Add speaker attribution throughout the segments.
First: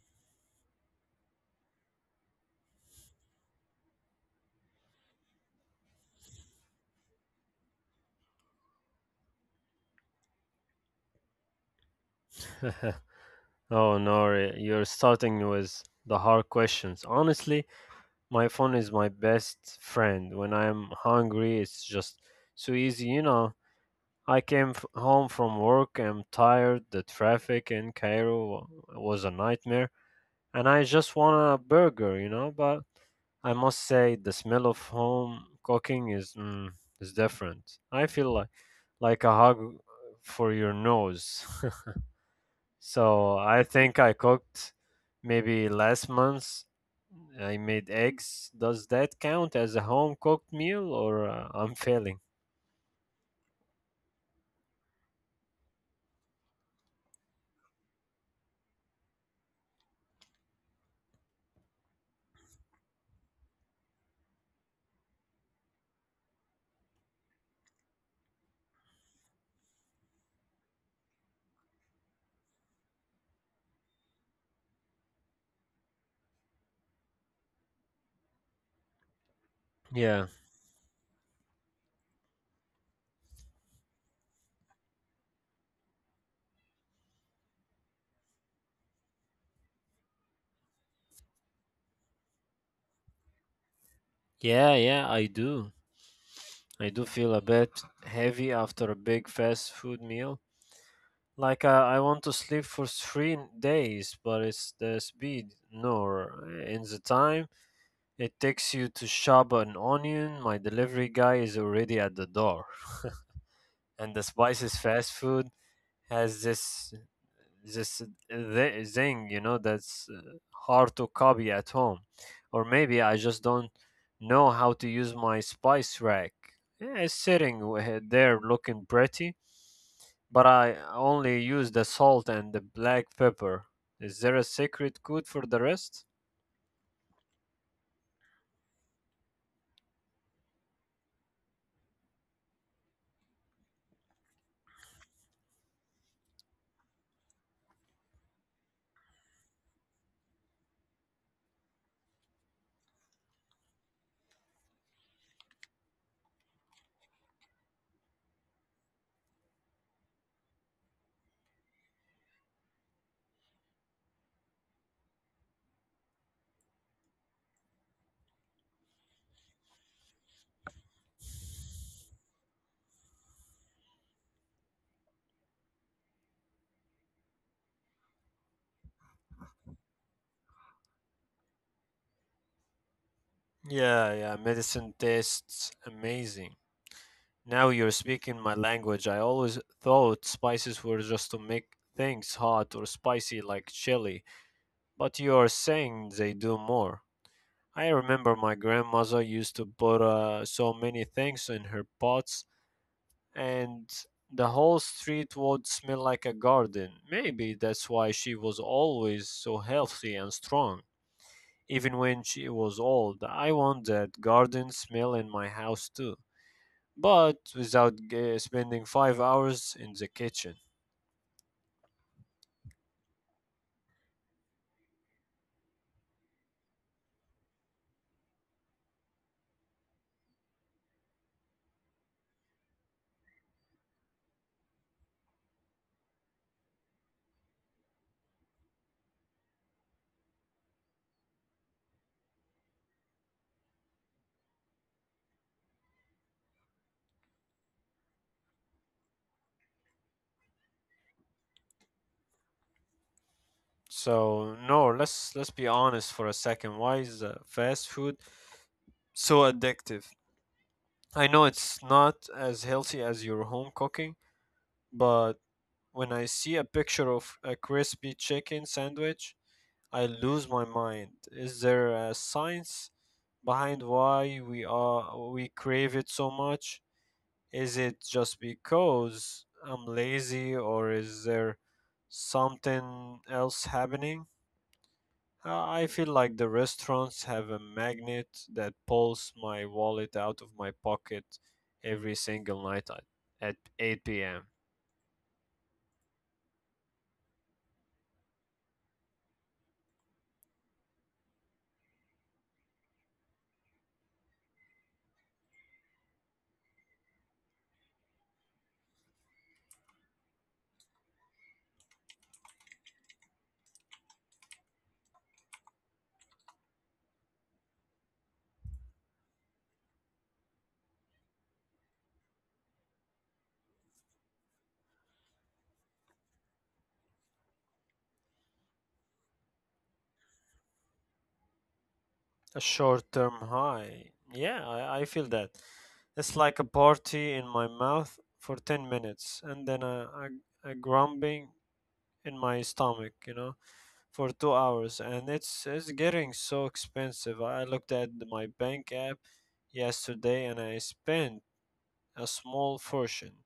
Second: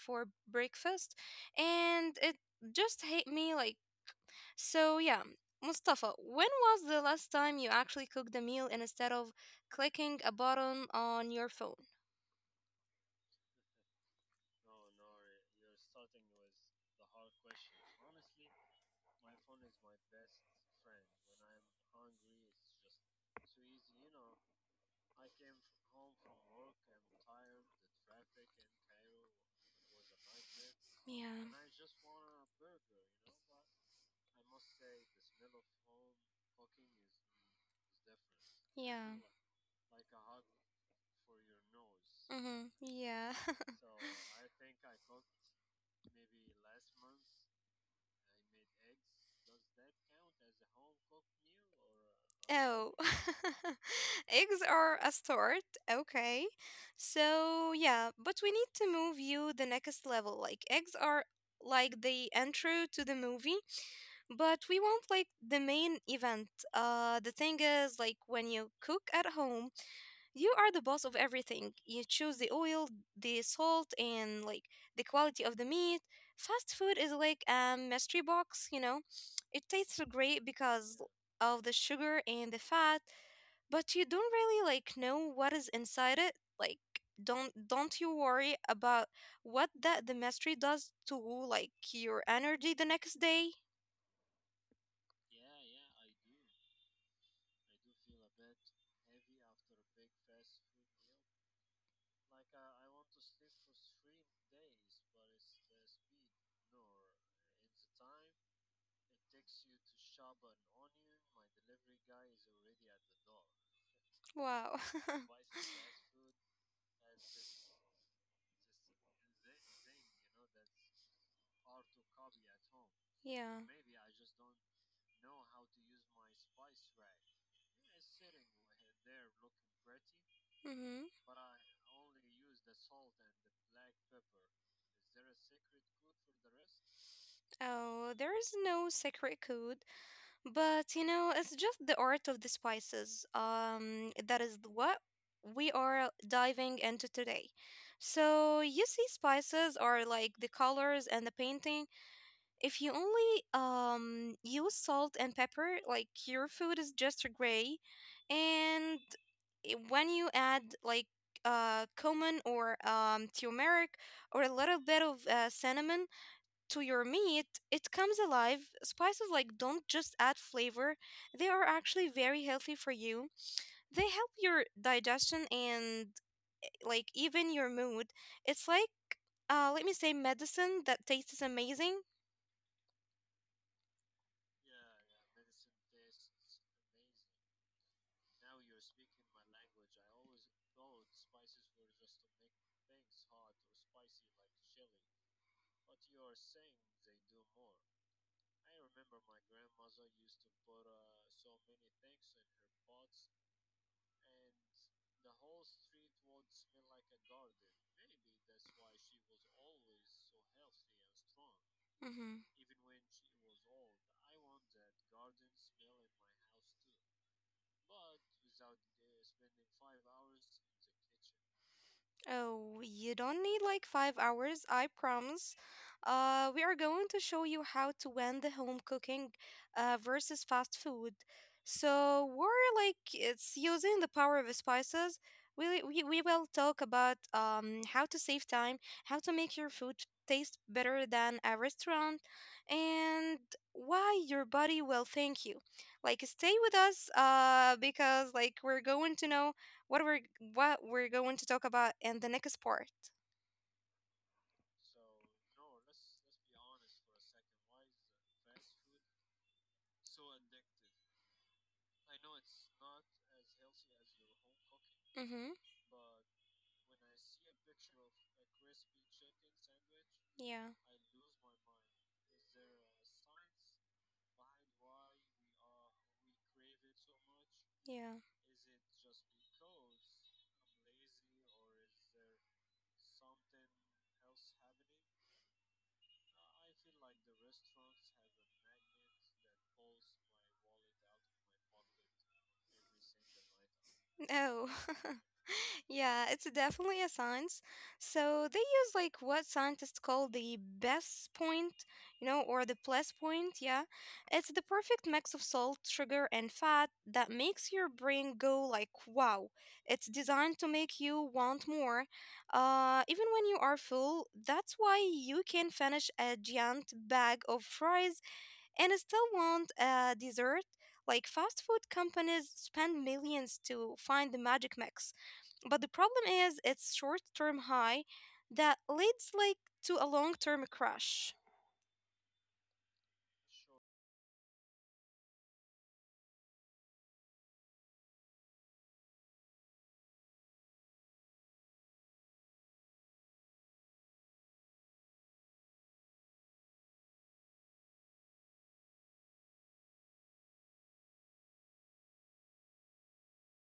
Speaker 1: for breakfast, and it just hit me like so yeah, Mustafa, when was the last time you actually cooked a meal instead of clicking a button on your phone?
Speaker 2: Oh no, you're starting with the hard questions. Honestly, my phone is my best friend. When I'm hungry, it's just so easy, you know. I came home from work, I'm tired, the traffic in Cairo was a nightmare, and I just
Speaker 1: Yeah,
Speaker 2: want a burger, you know, but I must say the smell of home cooking is is different. I feel like
Speaker 1: yeah,
Speaker 2: like a hug for your nose.
Speaker 1: mm-hmm, yeah.
Speaker 2: So I think I cooked maybe last month. I made eggs. Does that count as a home cooked meal or I'm failing?
Speaker 1: Oh, eggs are a start. Okay. So, yeah, but we need to move you the next level. Like, eggs are like the intro to the movie. But we want like the main event, the thing is, like, when you cook at home, you are the boss of everything. You choose the oil, the salt, and like the quality of the meat. Fast food is like a mystery box, you know. It tastes
Speaker 2: Yeah.
Speaker 1: great because of the sugar and the fat, but you don't really like know what is inside it. Like, don't you worry about what that the mystery does to like your energy the next day?
Speaker 2: Yeah, yeah, I do. I do feel a bit heavy after a big fast food meal. Like I want to sleep for 3 days, but it's the speed nor in the time it takes you to shop an onion. My delivery guy is already at the door, and the
Speaker 1: Wow.
Speaker 2: spices fast food has this thing you know that's hard to copy at home, or maybe I just
Speaker 1: Yeah.
Speaker 2: don't know how to use my spice rack. Yeah, it's sitting there looking pretty, but I
Speaker 1: Mm-hmm.
Speaker 2: only use the salt and the black pepper. Is there a secret code for the rest?
Speaker 1: Oh, there is no secret code, but you know, it's just the art of the spices. That is what we are diving into today. So, you see, spices are like the colors and the painting. If you only use salt and pepper, like your food is just gray, and when you add like cumin or turmeric or a little bit of cinnamon to your meat, it comes alive. Spices like don't just add flavor; they are actually very healthy for you. They help your digestion and like even your mood. It's like, let me say, medicine that tastes amazing.
Speaker 2: Yeah, medicine tastes amazing. Now you're speaking my language. I always thought spices were just to make things hot or spicy like chili. But you are saying they do more. I remember my grandmother used to put so many things in her pots, and the whole street would smell like a garden. Maybe that's why she was always so healthy and strong. Even
Speaker 1: Mhm.
Speaker 2: when she was old, I want that garden smell in my house too, but without spending 5 hours in the kitchen.
Speaker 1: Oh, you don't need like 5 hours, I promise. We are going to show you how to win the home cooking versus fast food. So we're like it's using the power of spices. We will talk about how to save time, how to make your food taste better than a restaurant, and why your body will thank you. Like stay with us, because like we're going to know what we're what we're going to talk about in the next part.
Speaker 2: So no, let's be honest for a second. Why is fast food so addictive? I know it's not as healthy as your home cooking, but when I see a picture of a crispy chicken sandwich, I lose my mind. Is there a science behind why we crave it so much? Is it
Speaker 1: Mm-hmm.
Speaker 2: just because I'm lazy, or is there something else happening? I feel like the restaurants have a magnet that pulls my wallet out of my pocket every single night at
Speaker 1: Yeah.
Speaker 2: 8
Speaker 1: Yeah.
Speaker 2: p.m.
Speaker 1: No. Yeah, it's definitely a science. So they use like what scientists call the best point, you know, or the plus point. Yeah, it's the perfect mix of salt, sugar, and fat that makes your brain go like, wow. It's designed to make you want more, even when you are full. That's why you can finish a giant bag of fries and still want a dessert. Like fast food companies spend millions to find the magic mix. But the problem is its short-term high that leads like to a long-term crash.
Speaker 2: A short term high. Yeah, I feel that. It's like a party in my mouth for 10 minutes, and then a grumbling in my stomach, you know, for 2 hours. And it's getting so expensive. I looked at my bank app yesterday, and I spent a small fortune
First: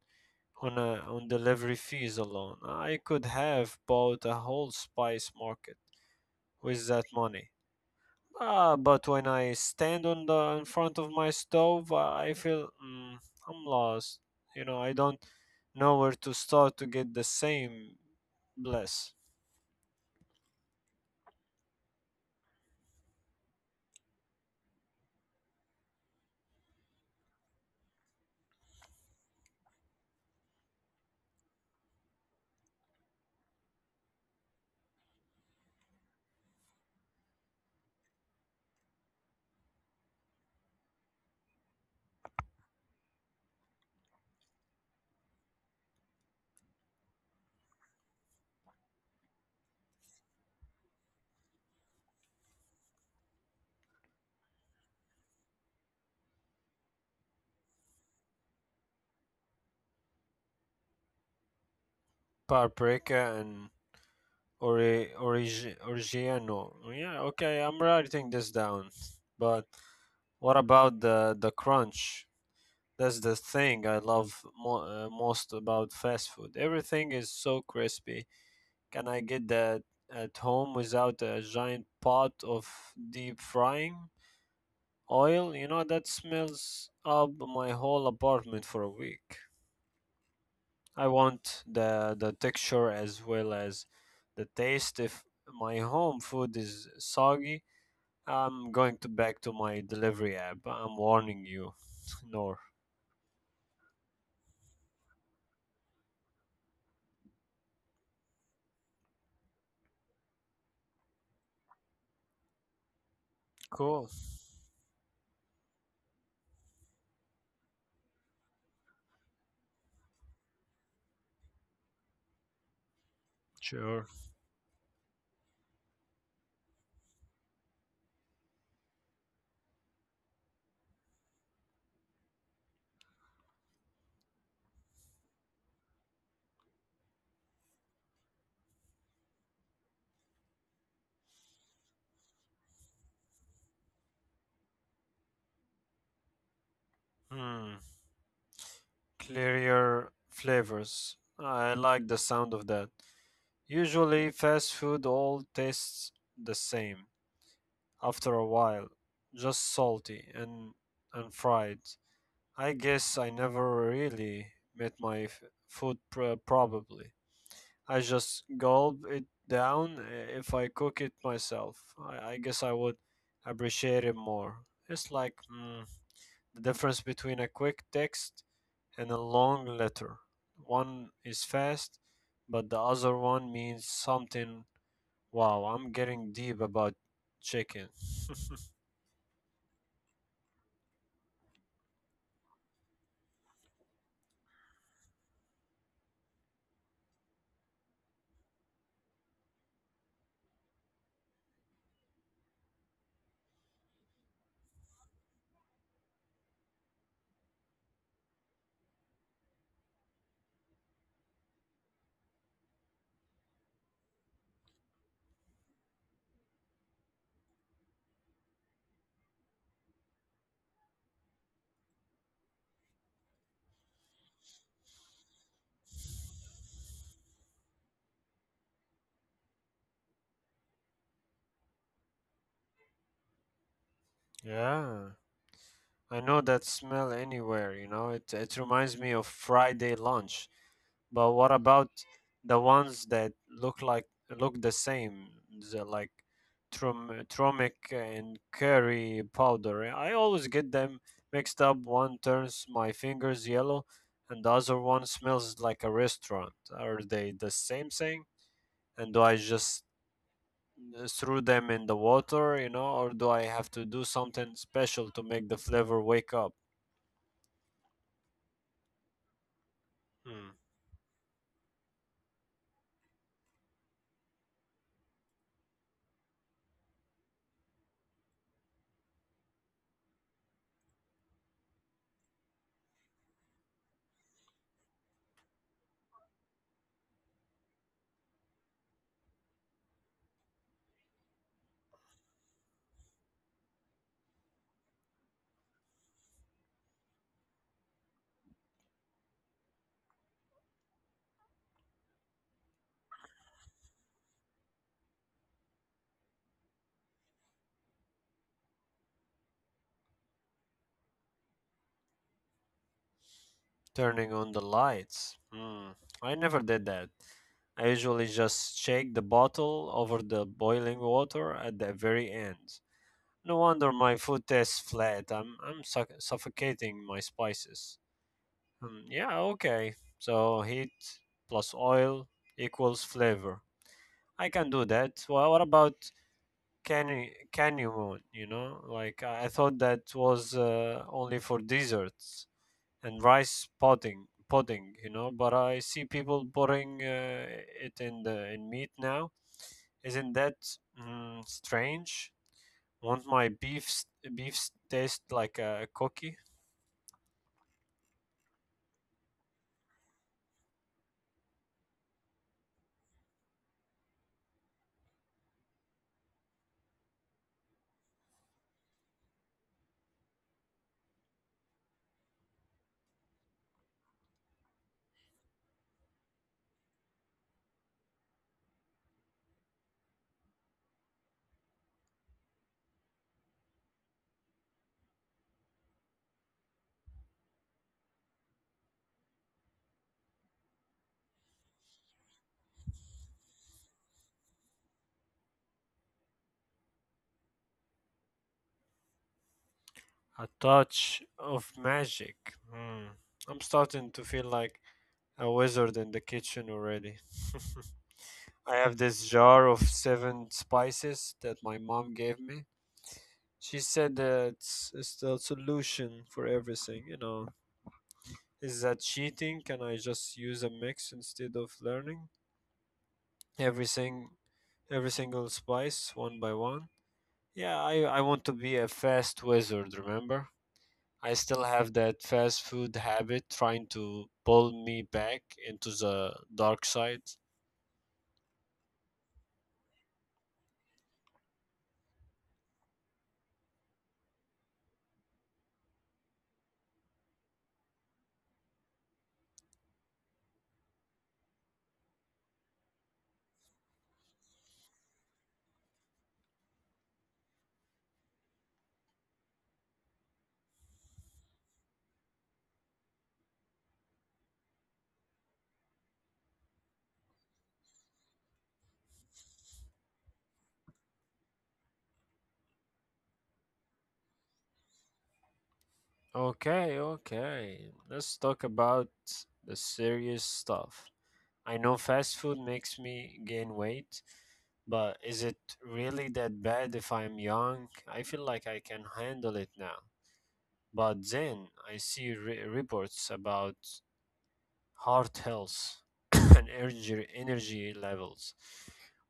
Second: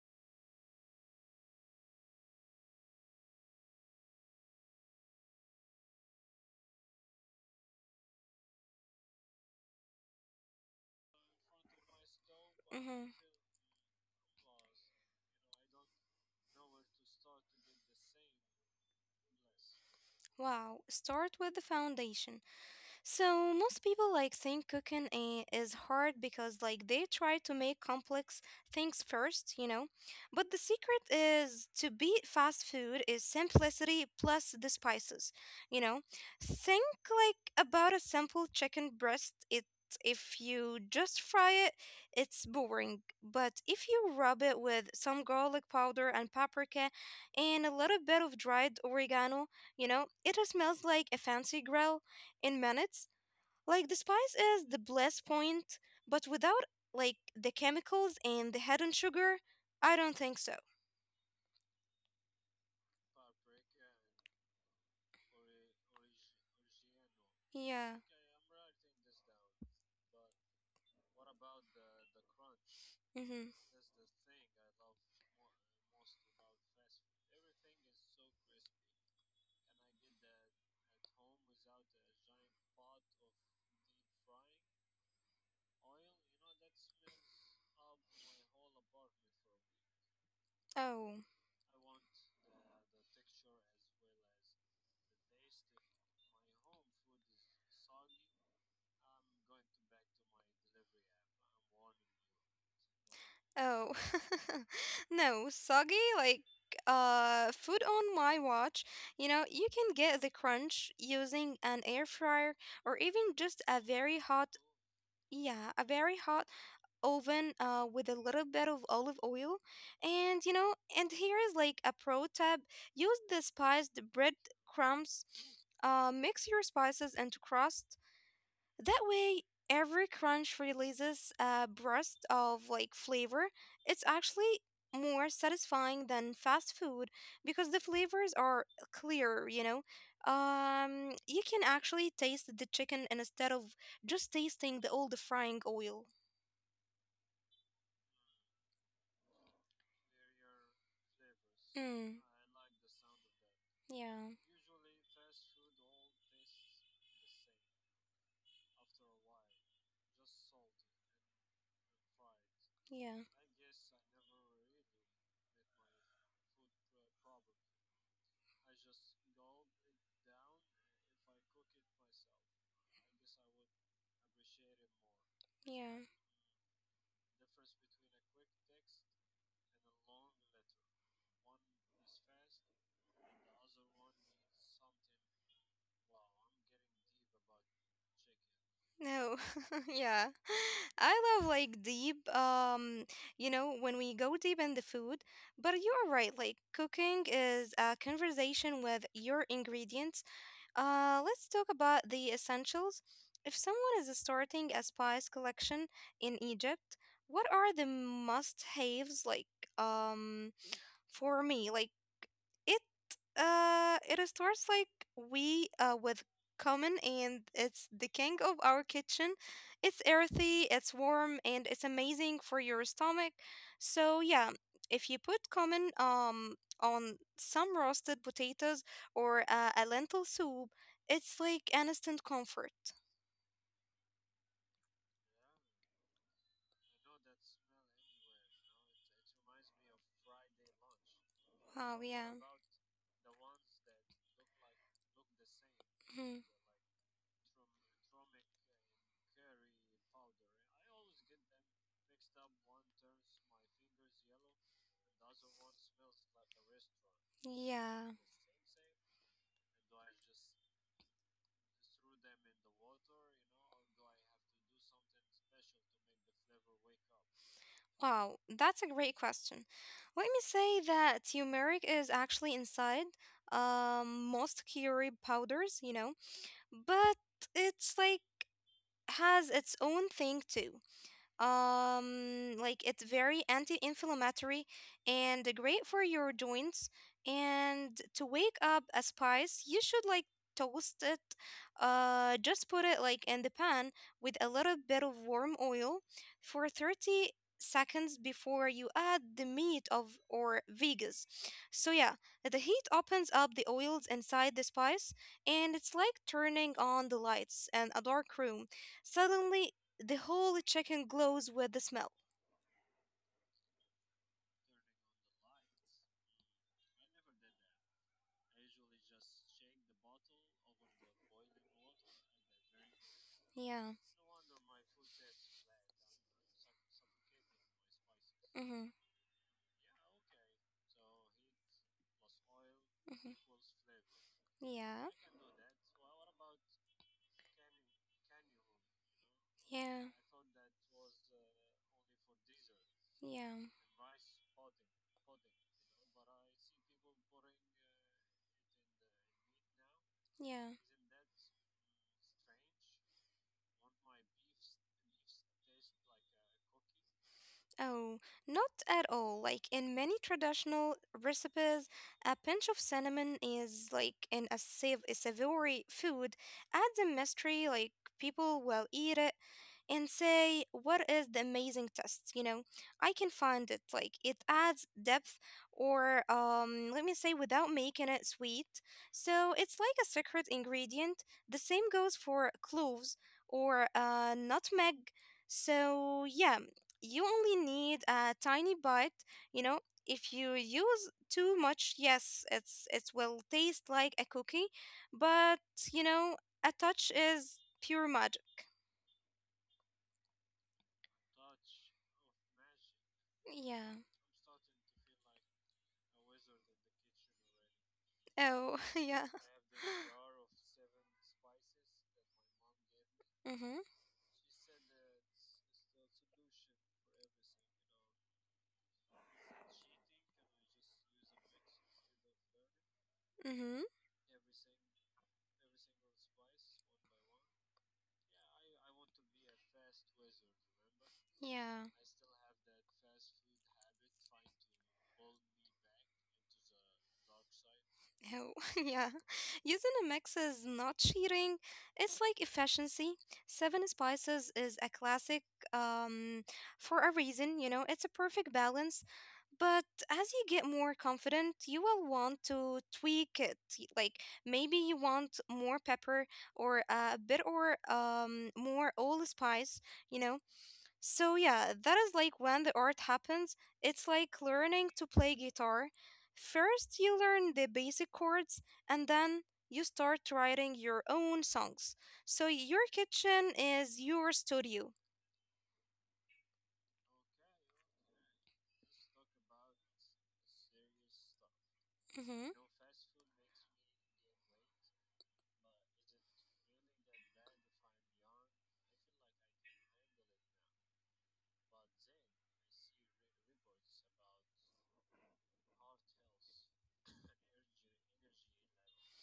Speaker 2: on delivery fees alone. I could have bought a whole spice market with that money. Ah, but when I stand on the in front of my stove, I feel
Speaker 1: Mhm.
Speaker 2: I'm lost. You know, I don't know where to start to get the same bliss.
Speaker 1: Wow. Start with the foundation. So most people like think cooking is hard because like they try to make complex things first, you know. But the secret is to beat fast food is simplicity plus the spices, you know. Think like about a simple chicken breast. It If you just fry it, it's boring. But if you rub it with some garlic powder and paprika and a little bit of dried oregano, you know, it smells like a fancy grill in minutes. Like the spice is the bliss point, but without like the chemicals and the hidden sugar, I don't think so.
Speaker 2: Paprika and origiano. Yeah, okay, I'm
Speaker 1: Yeah.
Speaker 2: writing this down. But what about the crunch? That's the
Speaker 1: Mm-hmm.
Speaker 2: thing I love most about fast food. Everything is so crispy. Can I get that at home without a giant pot of deep frying oil? You know, that smells up my whole apartment for a week. I
Speaker 1: Oh.
Speaker 2: want the texture as well as the taste. If my home food is soggy, I'm going to back to my delivery app. I'm warning you, Nor.
Speaker 1: Oh. No, soggy like food on my watch. You know, you can get the crunch using an air fryer or even just a
Speaker 2: Cool.
Speaker 1: very hot. Yeah, a very hot oven with a little bit of olive oil. And you know, and here is like a pro tip: use the spiced
Speaker 2: Sure.
Speaker 1: bread crumbs. Mix your spices into crust that way, every crunch releases a burst of like flavor. It's actually more satisfying than fast food because the flavors are clearer, you know. You can actually taste the chicken instead of just tasting the old frying oil.
Speaker 2: Hmm. Clearer flavors. I like the
Speaker 1: Mm,
Speaker 2: sound of that. Usually,
Speaker 1: yeah,
Speaker 2: fast food all tastes the same after a while, just salty and fried. I guess I
Speaker 1: yeah,
Speaker 2: never really met my food, probably. I just gulp it down if I cook it myself. I guess I would appreciate it more. It's like
Speaker 1: yeah.
Speaker 2: the difference between a quick text and a long letter. One is fast, but the other one means something. Wow, I'm getting deep about chicken.
Speaker 1: No, yeah. I love like deep, you know, when we go deep in the food. But you're right, like cooking is a conversation with your ingredients. Let's talk about the essentials. If someone is starting a spice collection in Egypt, what are the must-haves like? Um, for me, like, it it starts like, we with common, and it's the king of our kitchen. It's earthy, it's warm, and it's amazing for your stomach. So yeah, if you put common on some roasted potatoes or a lentil soup, it's like an instant comfort.
Speaker 2: yeah, I know that smell anywhere, you know. It reminds me of Friday lunch. But what about
Speaker 1: Wow, yeah.
Speaker 2: the ones that look the same, the, like
Speaker 1: Mhm.
Speaker 2: trum turmeric and curry powder? I always get them mixed up. One turns my fingers yellow, and the other one smells like a restaurant. Are they the same
Speaker 1: Yeah.
Speaker 2: thing? And do I just throw them in the water, you know, or do I have to do something special to make the flavor wake up?
Speaker 1: Wow, that's a great question. Let me
Speaker 2: Hmm.
Speaker 1: say that turmeric is actually inside most curry powders, you know, but it's like has its own thing too. Like it's very anti-inflammatory and great for your joints. And to wake up a spice, you should like toast it, just put it like in the pan with a little bit of warm oil for 30 seconds before you add the meat of or vegas. So yeah, the heat opens up the oils inside the spice, and it's like turning on the lights in a dark room. Suddenly the whole chicken glows with the smell.
Speaker 2: Turning on the lights. Hmm. I never did that. I usually just shake the bottle over the boiling water at the very end. No wonder
Speaker 1: Yeah.
Speaker 2: my food tastes flat. I'm suffocating my spices.
Speaker 1: Mm-hmm.
Speaker 2: Yeah, okay. So heat plus oil equals flavor.
Speaker 1: Mm-hmm.
Speaker 2: I can do
Speaker 1: Yeah.
Speaker 2: that. Well, what about canyon? You know, like I thought that
Speaker 1: Yeah.
Speaker 2: was only for desserts and rice
Speaker 1: Yeah.
Speaker 2: pudding, you know, but I see people putting it in the in meat now. Isn't that
Speaker 1: Yeah.
Speaker 2: strange? Won't my beefs taste like a cookie?
Speaker 1: Oh, not at all. Like in many traditional recipes, a pinch of cinnamon is like in a a savory food, adds a mystery. Like people will eat it and say, "What is the amazing taste?" You know, I can find it. Like it adds depth, or let me say, without making it sweet. So it's like a secret ingredient. The same goes for cloves or nutmeg. So yeah, you only need a tiny bite, you know. If you use too much, yes, it will taste like a cookie, but you know, a touch is pure magic.
Speaker 2: A touch of magic. Hmm. I'm
Speaker 1: Yeah.
Speaker 2: starting to feel like a wizard in the kitchen already. I
Speaker 1: Oh,
Speaker 2: have this
Speaker 1: yeah.
Speaker 2: jar of seven spices that my mom gave me. She
Speaker 1: Mhm.
Speaker 2: said that it's the solution for everything, you know. Is that cheating? Can I just use a mix instead of learning
Speaker 1: Mhm.
Speaker 2: everything, every single spice one by one? Yeah, I want to be a fast wizard, remember? I still
Speaker 1: Yeah.
Speaker 2: have that fast food habit trying to pull me back into the dark side.
Speaker 1: Oh, yeah. Using a mix is not cheating. It's like efficiency. Seven Spices is a classic, um, for a reason, you know, it's a perfect balance. But as you get more confident, you will want to tweak it. Like maybe you want more pepper or a bit, or more allspice, you know. So yeah, that is like when the art happens. It's like learning to play guitar. First, you learn the basic chords, and then you start writing your own songs. So your kitchen is your studio.
Speaker 2: Okay, okay. Let's talk about the serious stuff. I know fast
Speaker 1: Hmm.
Speaker 2: food makes me gain weight, but is it really that bad if I'm young? I feel like I can handle it now. But then I see reports about heart health and energy levels.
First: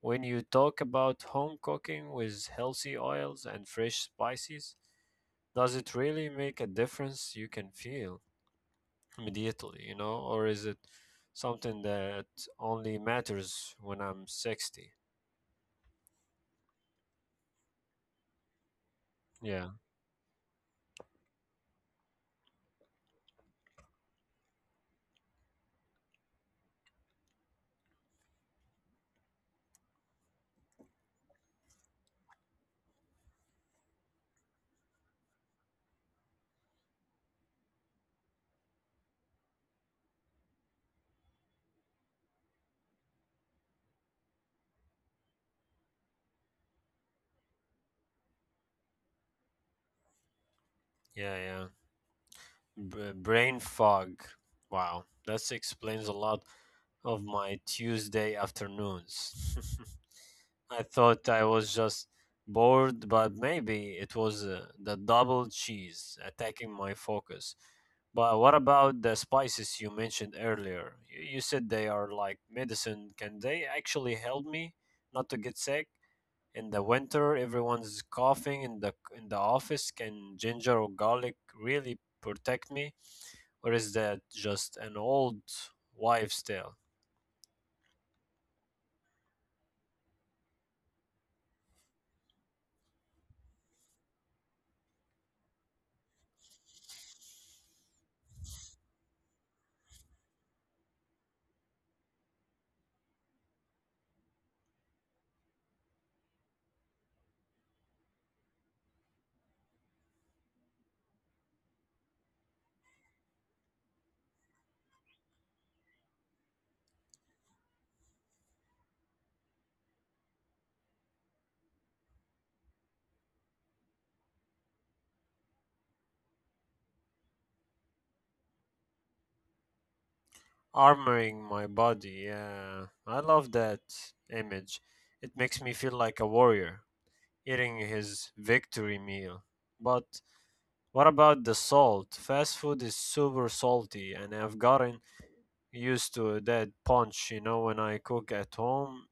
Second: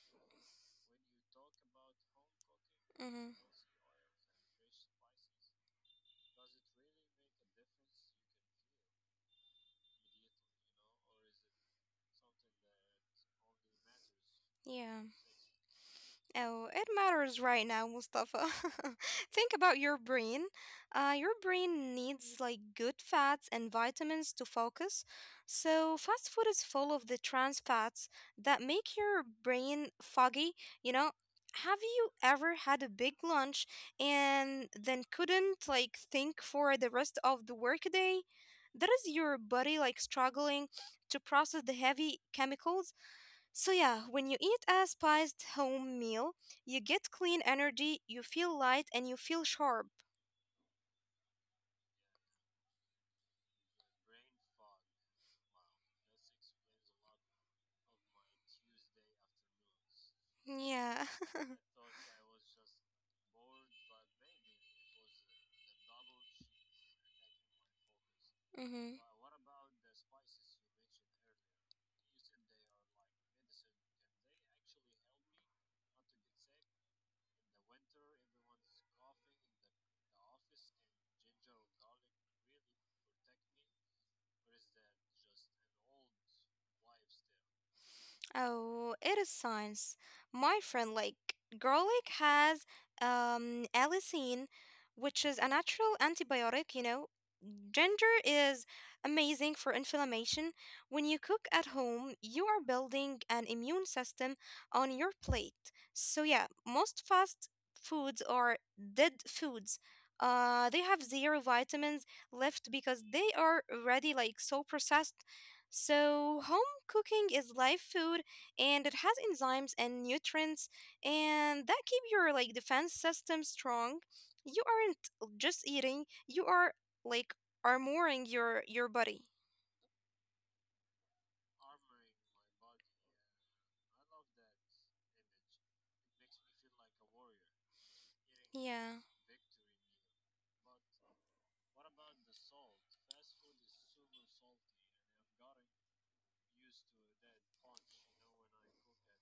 Speaker 2: When you talk about home cooking with healthy
Speaker 1: Hmm.
Speaker 2: oils and fresh spices, does it really make a difference you can feel immediately, you know, or is it something that only matters when I'm 60?
Speaker 1: Yeah. Oh, it matters right now, Mustafa. Think
Speaker 2: Yeah,
Speaker 1: about your brain. Your brain needs like good fats and vitamins to focus. So fast food is full of the trans fats that make your brain foggy, you know? Have you ever had a big lunch and then couldn't like think for the rest of the workday? That is your body like struggling to process the heavy chemicals. So, yeah, when you eat a spiced home meal, you get clean energy, you feel light, and you feel sharp.
Speaker 2: yeah, yeah. Brain fog. Wow, that explains a lot of my Tuesday afternoons. I
Speaker 1: Yeah.
Speaker 2: thought I was just bored, but maybe it was the double cheese attacking my focus. But what
Speaker 1: Hmm.
Speaker 2: about the spices you mentioned earlier? You said they are like medicine. Can they actually help me not to get sick? In the winter, everyone's coughing in the office. Can ginger or garlic really protect me, or is that just an old wives' tale?
Speaker 1: Oh, it is science. My friend, like, garlic has allicin, which is a natural antibiotic, you know. Ginger is amazing for inflammation. When you cook at home, you are building an immune system on your plate. So, yeah, most fast foods are dead foods. They have zero vitamins left because they are already like so processed. So, home cooking is live food, and it has enzymes and nutrients, and that keep your like defense system strong. You aren't just eating, you are like armoring your body.
Speaker 2: Armoring my body. Yeah, I love that image. It makes me feel like a warrior eating his
Speaker 1: Yeah.
Speaker 2: victory meal. But what about the salt? Fast food is super salty, and I've gotten used to that punch, you know. When I cook at home,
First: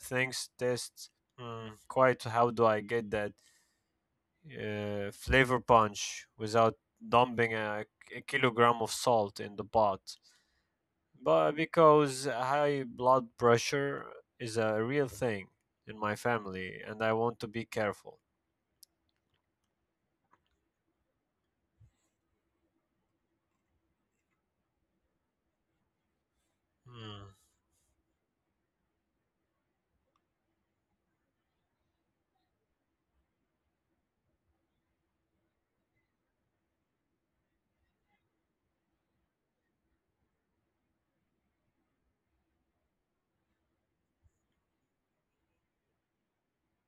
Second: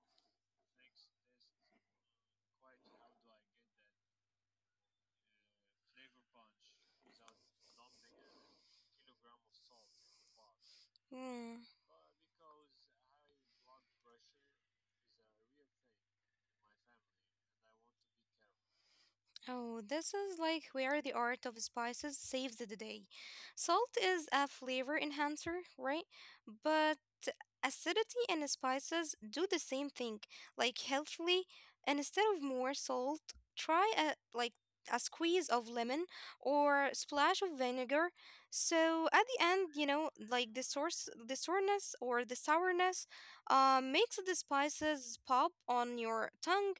Speaker 2: things taste quite. How do I get that flavor punch without dumping a kilogram of salt in the pot? But
Speaker 1: Mm.
Speaker 2: because high blood pressure is a real thing in my family, and I want to be careful.
Speaker 1: Oh, this is like where the art of spices saves the day. Salt is a flavor enhancer, right? But
Speaker 2: Mm.
Speaker 1: acidity and spices do the same thing. Like healthily, and instead of more salt, try a like a squeeze of lemon or splash of vinegar. So at the end, you know, like the source, the soreness or the sourness, makes the spices pop on your tongue.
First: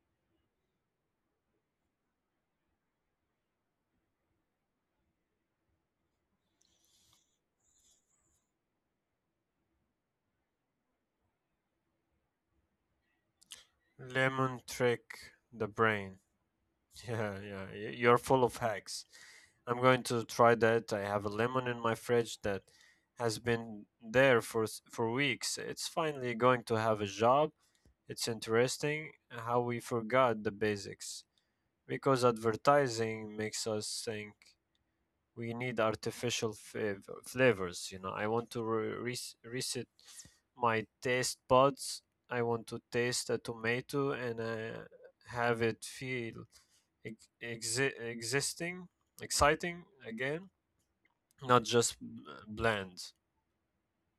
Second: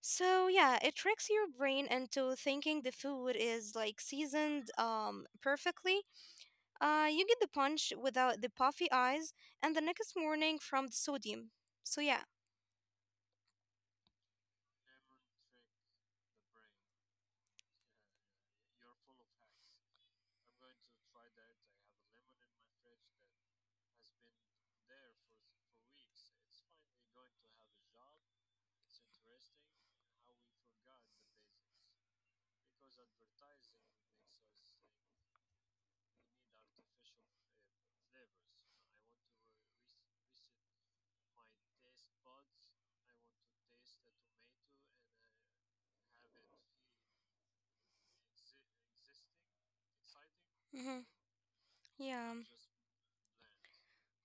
Speaker 1: So yeah, it tricks your brain into thinking the food is like seasoned perfectly. You get the punch without the puffy eyes and the next morning from the sodium. So yeah.
Speaker 2: Lemon trick the brain. Yeah, yeah, you're full of hacks. I'm going to try that. I have a lemon in my fridge that has been there for for weeks. It's finally going to have a job. It's interesting how we forgot the basics because advertising makes us think we need artificial flavors. You know, I want to reset my taste buds. I want to taste a tomato and have it feel ex- exi- existing, exciting again,
Speaker 1: Hmm.
Speaker 2: not just
Speaker 1: Yeah.
Speaker 2: bland.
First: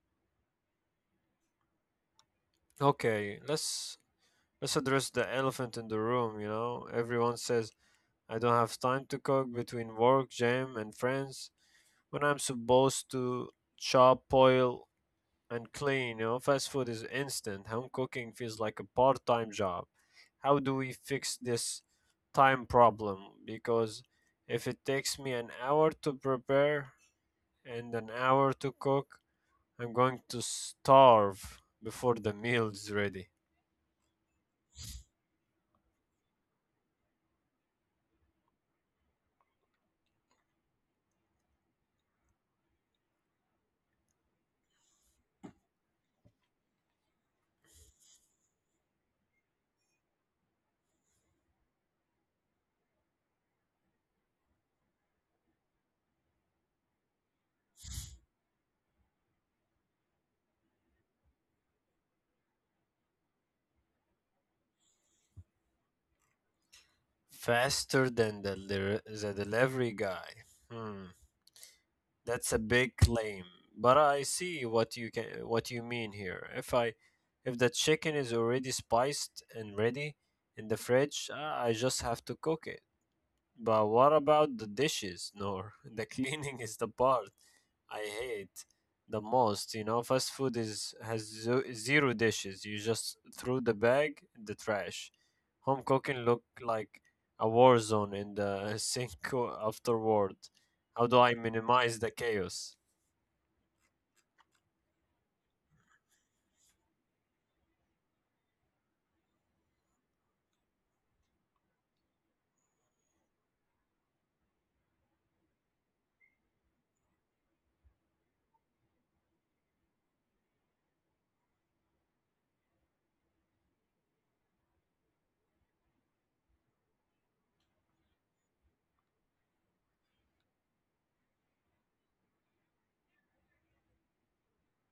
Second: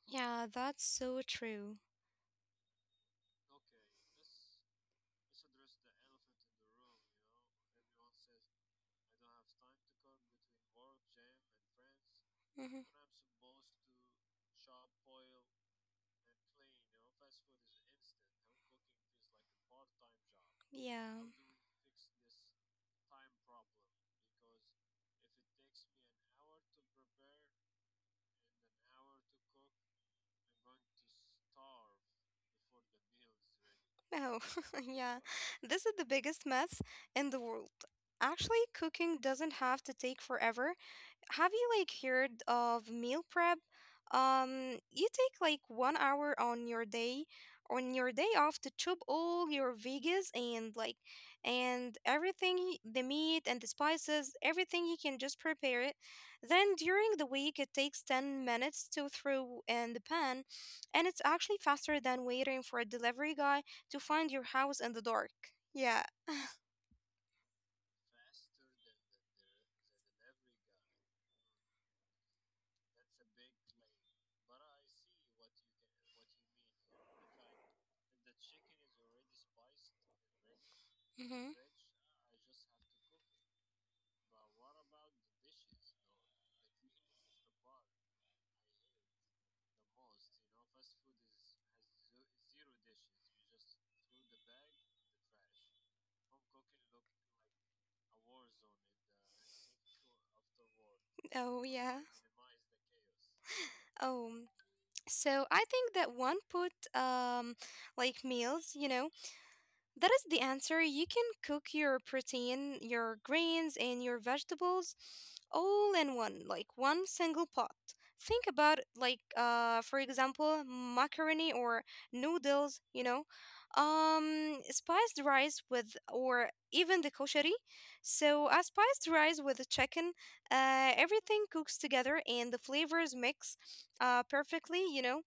Speaker 1: Yeah, that's so true.
Speaker 2: Okay, let's address the elephant in the room, you know. Everyone says I don't have time to cook between work, gym, and friends when I'm
Speaker 1: Hmm.
Speaker 2: supposed to chop, boil, and clean. You know, fast food is instant. Home cooking feels like a part-time job. How do we
Speaker 1: Yeah.
Speaker 2: fix this time problem? Because if it takes me an hour to prepare and an hour to cook, I'm going to starve before the meal's ready.
Speaker 1: Oh, yeah. This is the biggest myth in the world. Actually, cooking doesn't have to take forever. Have you like heard of meal prep? You take like 1 hour on your day, off to chop all your veggies and like and everything, the meat and the spices, everything you can just prepare it. Then during the week, it takes 10 minutes to throw in the pan, and it's actually faster than waiting for a delivery guy to find your house in the dark. Yeah.
Speaker 2: Faster than the delivery guy. Hmm, that's a big claim, but I see what you can what you mean here. If the chicken is already spiced and ready in the
Speaker 1: Hmm.
Speaker 2: fridge, I just have to cook it. But what about the dishes? No, the cleaning is the part I hate the most, you know. Fast food is has zero dishes. You just throw the bag in the trash. Home cooking look like a war zone in the sink afterward.
Speaker 1: Cook it.
Speaker 2: How do
Speaker 1: Oh,
Speaker 2: I
Speaker 1: yeah.
Speaker 2: minimize the chaos?
Speaker 1: Chaos. Oh, so I think that one put like meals, that is the answer. You can cook your protein, your grains, and your vegetables all in one, like one single pot. Think about like for example, macaroni or noodles, you know. Spiced rice with or even the koshari. So a spiced rice with the chicken, everything cooks together and the flavors mix perfectly, you know.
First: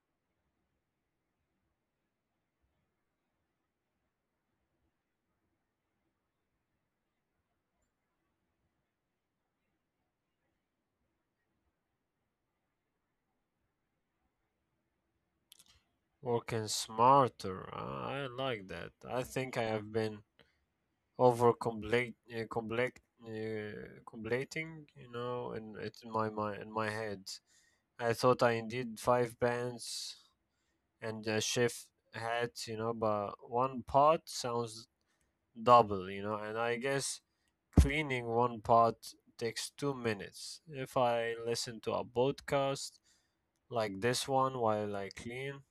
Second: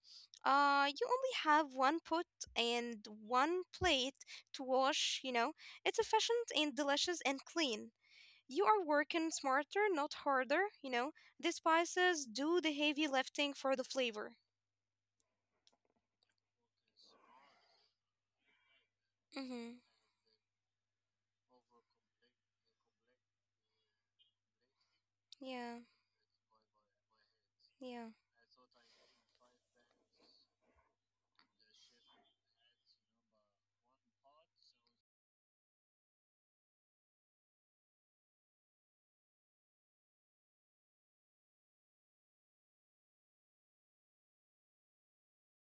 Speaker 1: You only have one pot and one plate to wash, you know. It's efficient and delicious and clean. You are working smarter, not harder, you know. The spices do the heavy lifting for the flavor.
Speaker 2: Working smarter. I like that. I think I
Speaker 1: Mm-hmm.
Speaker 2: have been over complete, uh, complete, completing, you know, and
Speaker 1: Yeah,
Speaker 2: it's in my mind, in my head.
Speaker 1: yeah.
Speaker 2: I thought I needed five bands and a chef hat, you know, but one pot sounds double, you know, and I guess cleaning one pot takes 2 minutes. If I listen to a podcast like this one while I clean,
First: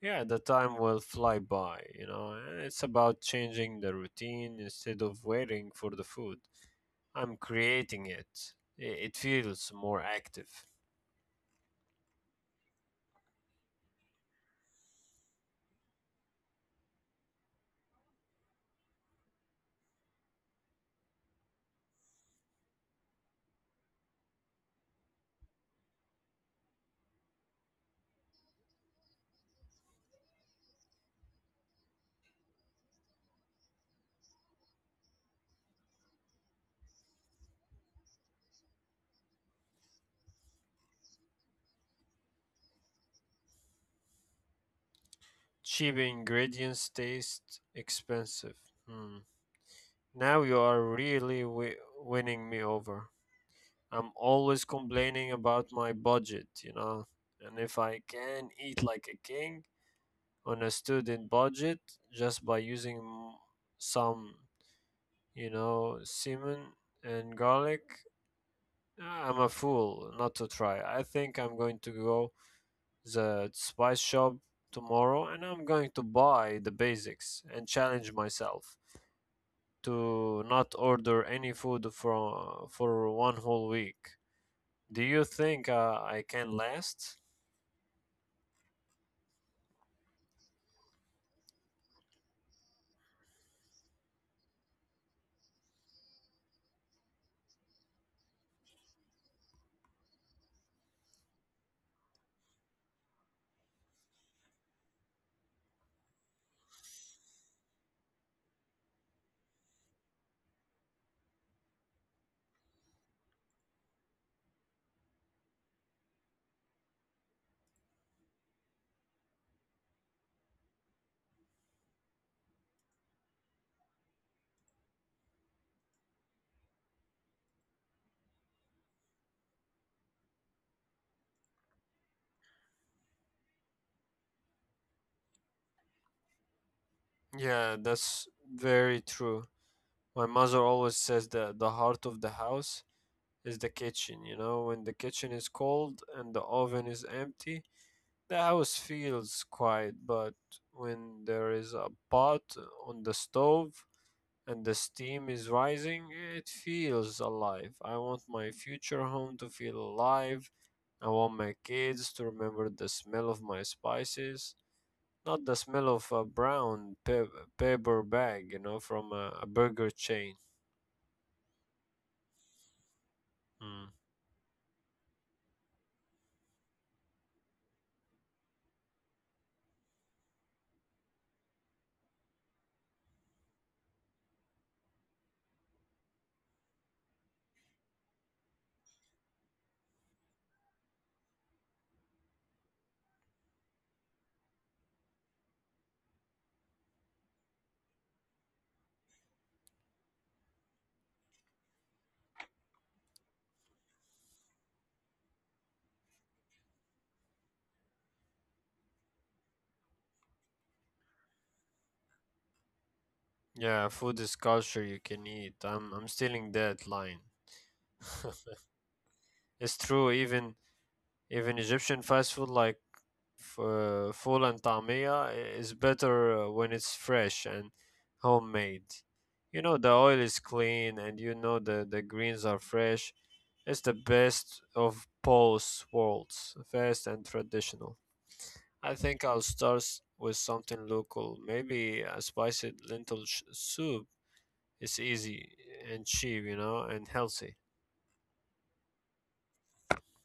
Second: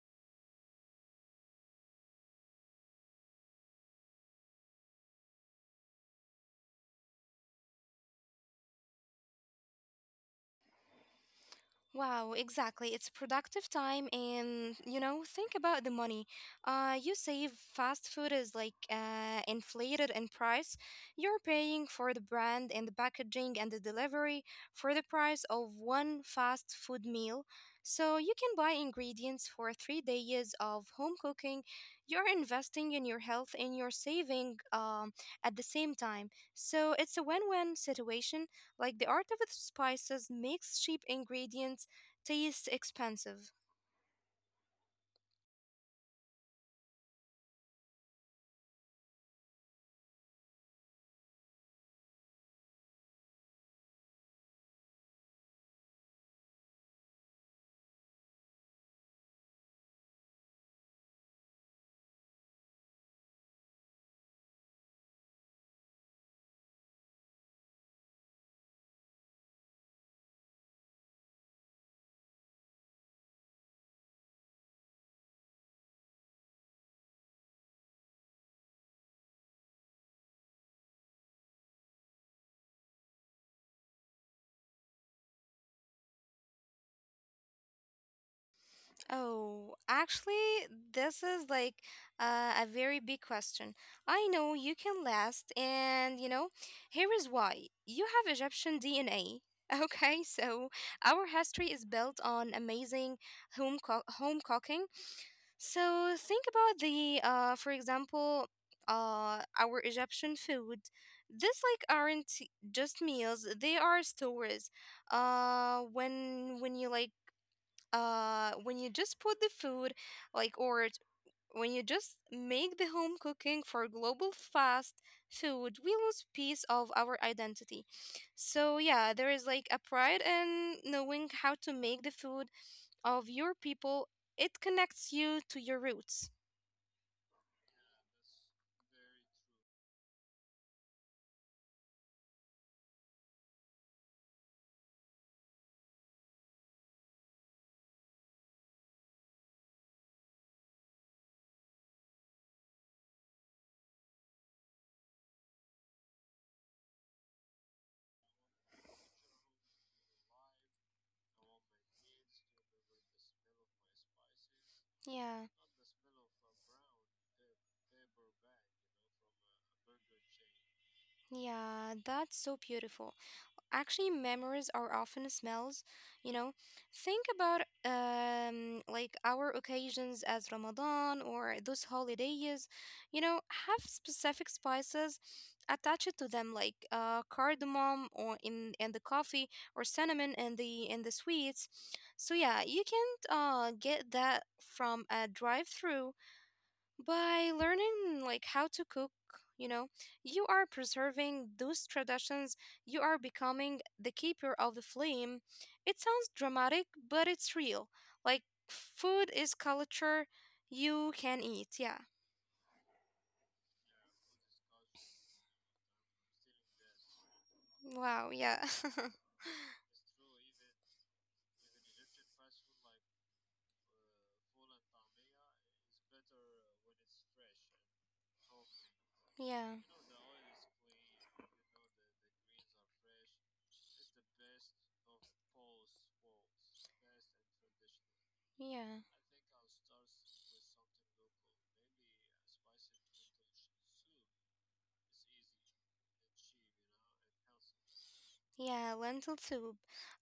Speaker 2: yeah, the time will fly by, and it's about changing the routine instead of waiting for the food. I'm creating it. It feels more active.
Speaker 1: Wow, exactly. It's productive time and you know, think about the money. You save. Fast food is like inflated in price. You're paying for the brand and the packaging and the delivery for the price of one fast food meal. So you can buy ingredients for 3 days of home cooking. You're investing in your health and you're saving at the same time. So it's a win-win situation, like the art of the spices makes cheap ingredients taste expensive.
Speaker 2: Cheap ingredients taste expensive. Hmm. Now you are really winning me over. I'm always complaining about my budget. And if I can eat like a king on a student budget just by some cinnamon and garlic, I'm a fool not to try. I think I'm going to go the spice shop tomorrow and I'm going to buy the basics and challenge myself to not order any food for one whole week. Do you think I can last?
Speaker 1: Oh, actually, this is like a very big question. I know you can last, and you know, here is why. You have Egyptian DNA. Okay, so our history is built on amazing home cooking. So think about the, for example, our Egyptian food. These like aren't just meals; they are stories. When you like when you just put the food like or it- when you just make the home cooking for global fast food, we lose piece of our identity. So yeah, there is like a pride in knowing how to make the food of your people. It connects you to your roots.
Speaker 2: Yeah, that's very true. My mother always says that the heart of the house is the kitchen. You know, when the kitchen is cold and the oven is empty, the house feels quiet. But when there is a pot on the stove and the steam is rising, it feels alive. I want my future home to feel alive. I want my kids to remember the smell of my spices, not
Speaker 1: Yeah,
Speaker 2: the smell of a brown paper bag, from a burger chain.
Speaker 1: yeah, that's so beautiful.
Speaker 2: Mm.
Speaker 1: Actually, memories are often smells, you know. Think about like our occasions as Ramadan or those holidays, you know, have specific spices attached to them like cardamom or in and the coffee or cinnamon and the in the sweets. So yeah, you can't get that from a drive-through. By learning like how to cook, you know, you are preserving those traditions. You are becoming the keeper of the flame. It sounds dramatic, but it's real. Like food is culture you can eat. Yeah.
Speaker 2: Yeah, food is culture you can eat. I'm stealing that line.
Speaker 1: Wow, yeah.
Speaker 2: It's true. Even Egyptian fast food like Full and tamia is better when it's fresh and homemade. You know
Speaker 1: Yeah.
Speaker 2: the oil is clean and you know the greens are fresh. It's the best of both worlds, fast and traditional. I
Speaker 1: Yeah.
Speaker 2: think I'll with something local. Maybe a spicy lentil soup. It's easy and cheap, and healthy.
Speaker 1: Yeah, lentil soup.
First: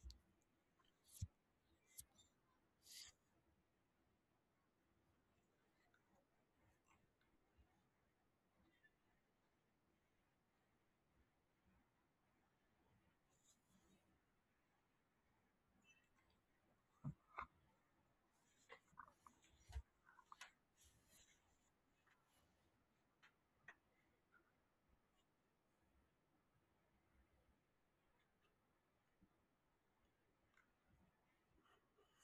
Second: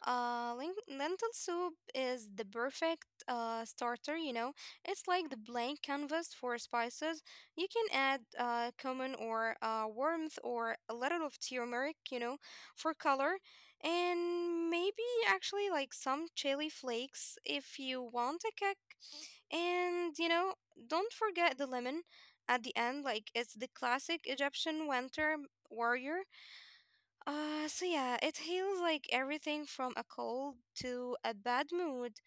Speaker 1: Lentil soup is the perfect starter, you know. It's like the blank canvas for spices. You can add cumin or warmth or a little of turmeric, you know, for color, and maybe actually like some chili flakes if you want a kick. And you know, don't forget the lemon at the end, like it's the classic Egyptian winter warrior. So yeah, it heals like everything from a cold to a bad mood.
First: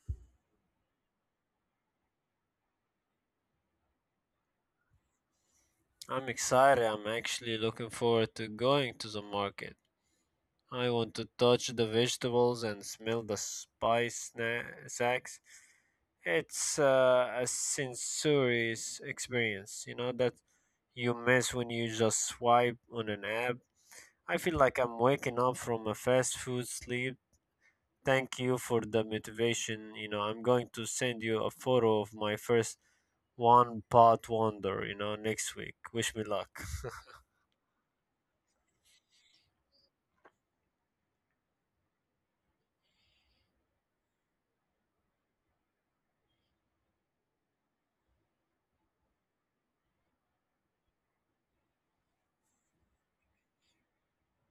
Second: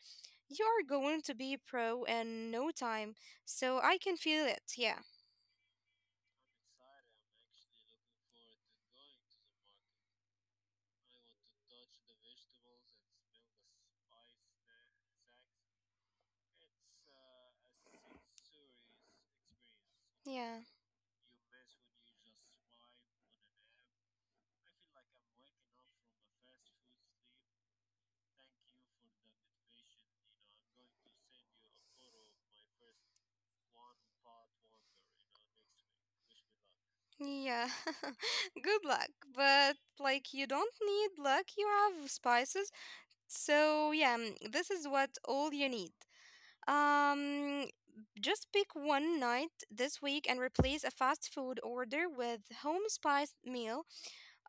Speaker 1: You're going to be pro in no time, so I can feel it. Yeah,
Speaker 2: I'm excited. I'm actually looking forward to going to the market. I want to touch the vegetables and smell the sacks. It's a sensories experience, that
Speaker 1: yeah,
Speaker 2: you miss when you just swipe on an app. I feel like I'm waking up from a fast food sleep. Thank you for the motivation. You know, I'm going to send you a photo of my first one pot wonder, next week. Wish me luck.
Speaker 1: yeah. Good luck, but like you don't need luck, you have spices. So yeah, mm, this is what all you need. Um, Just pick one night this week and replace a fast food order with home spiced meal.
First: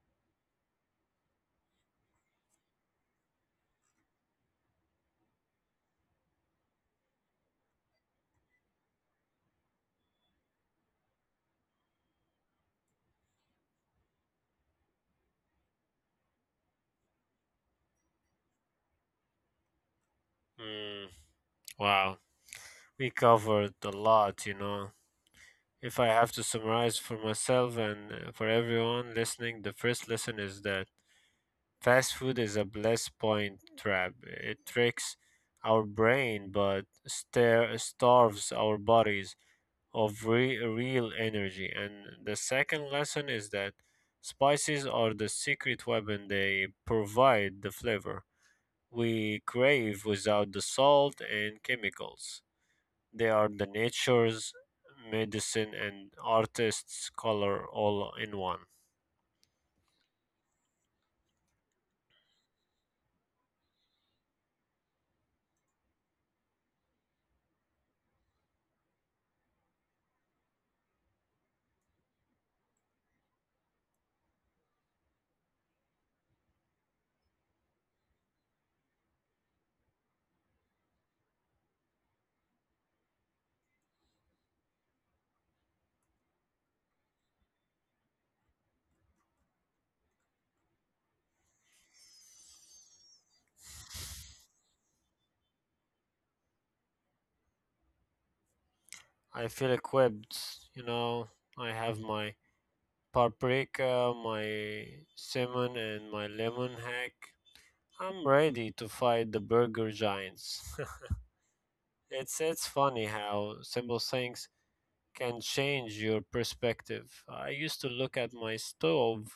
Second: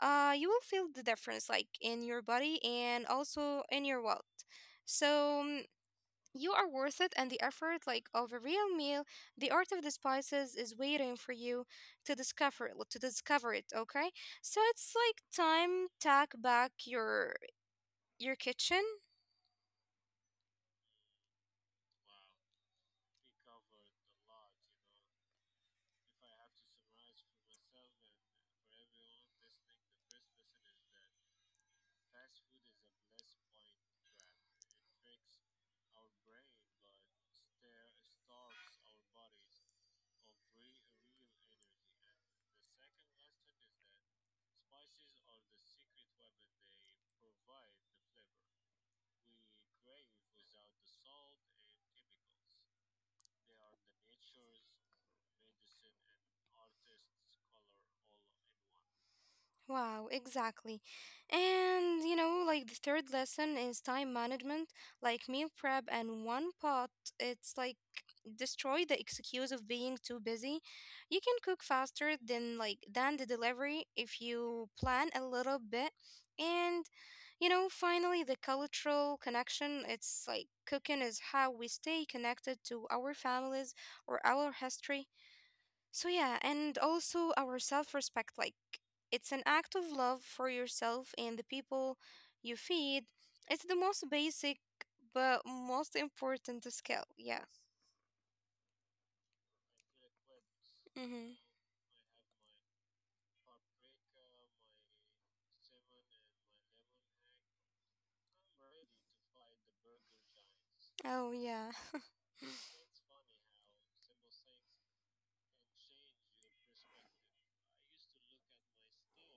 Speaker 1: You will feel the difference, like in your body and also in your wallet. So mm, you are worth it, and the effort, like of a real meal, the art of the spices is waiting for you to discover it. To discover it, okay? So it's like time tack back your kitchen.
Speaker 2: Mm, wow. We covered a lot. If I have to summarize for myself and for everyone listening, the first lesson is that fast food is a bliss point trap. It tricks our brain but starves our bodies of real energy. And the second lesson is that spices are the secret weapon, they provide the flavor we crave without the salt and chemicals. They are the nature's medicine and artist's color all in one.
Speaker 1: Wow, exactly. And you know, like the third lesson is time management, like meal prep and one pot. It's like destroy the excuse of being too busy. You can cook faster than like than the delivery if you plan a little bit. And you know, finally the cultural connection, it's like cooking is how we stay connected to our families or our history. So yeah, and also our self-respect, like it's an act of love for yourself and the people you feed. It's the most basic but most important skill. Yeah.
Speaker 2: I feel equipped, you know.
Speaker 1: Mm-hmm.
Speaker 2: I have my paprika, my cinnamon, and my lemon hack. I'm ready to fight the burger giants.
Speaker 1: Oh yeah.
Speaker 2: It's funny how simple things can change your perspective. I used to look at my stove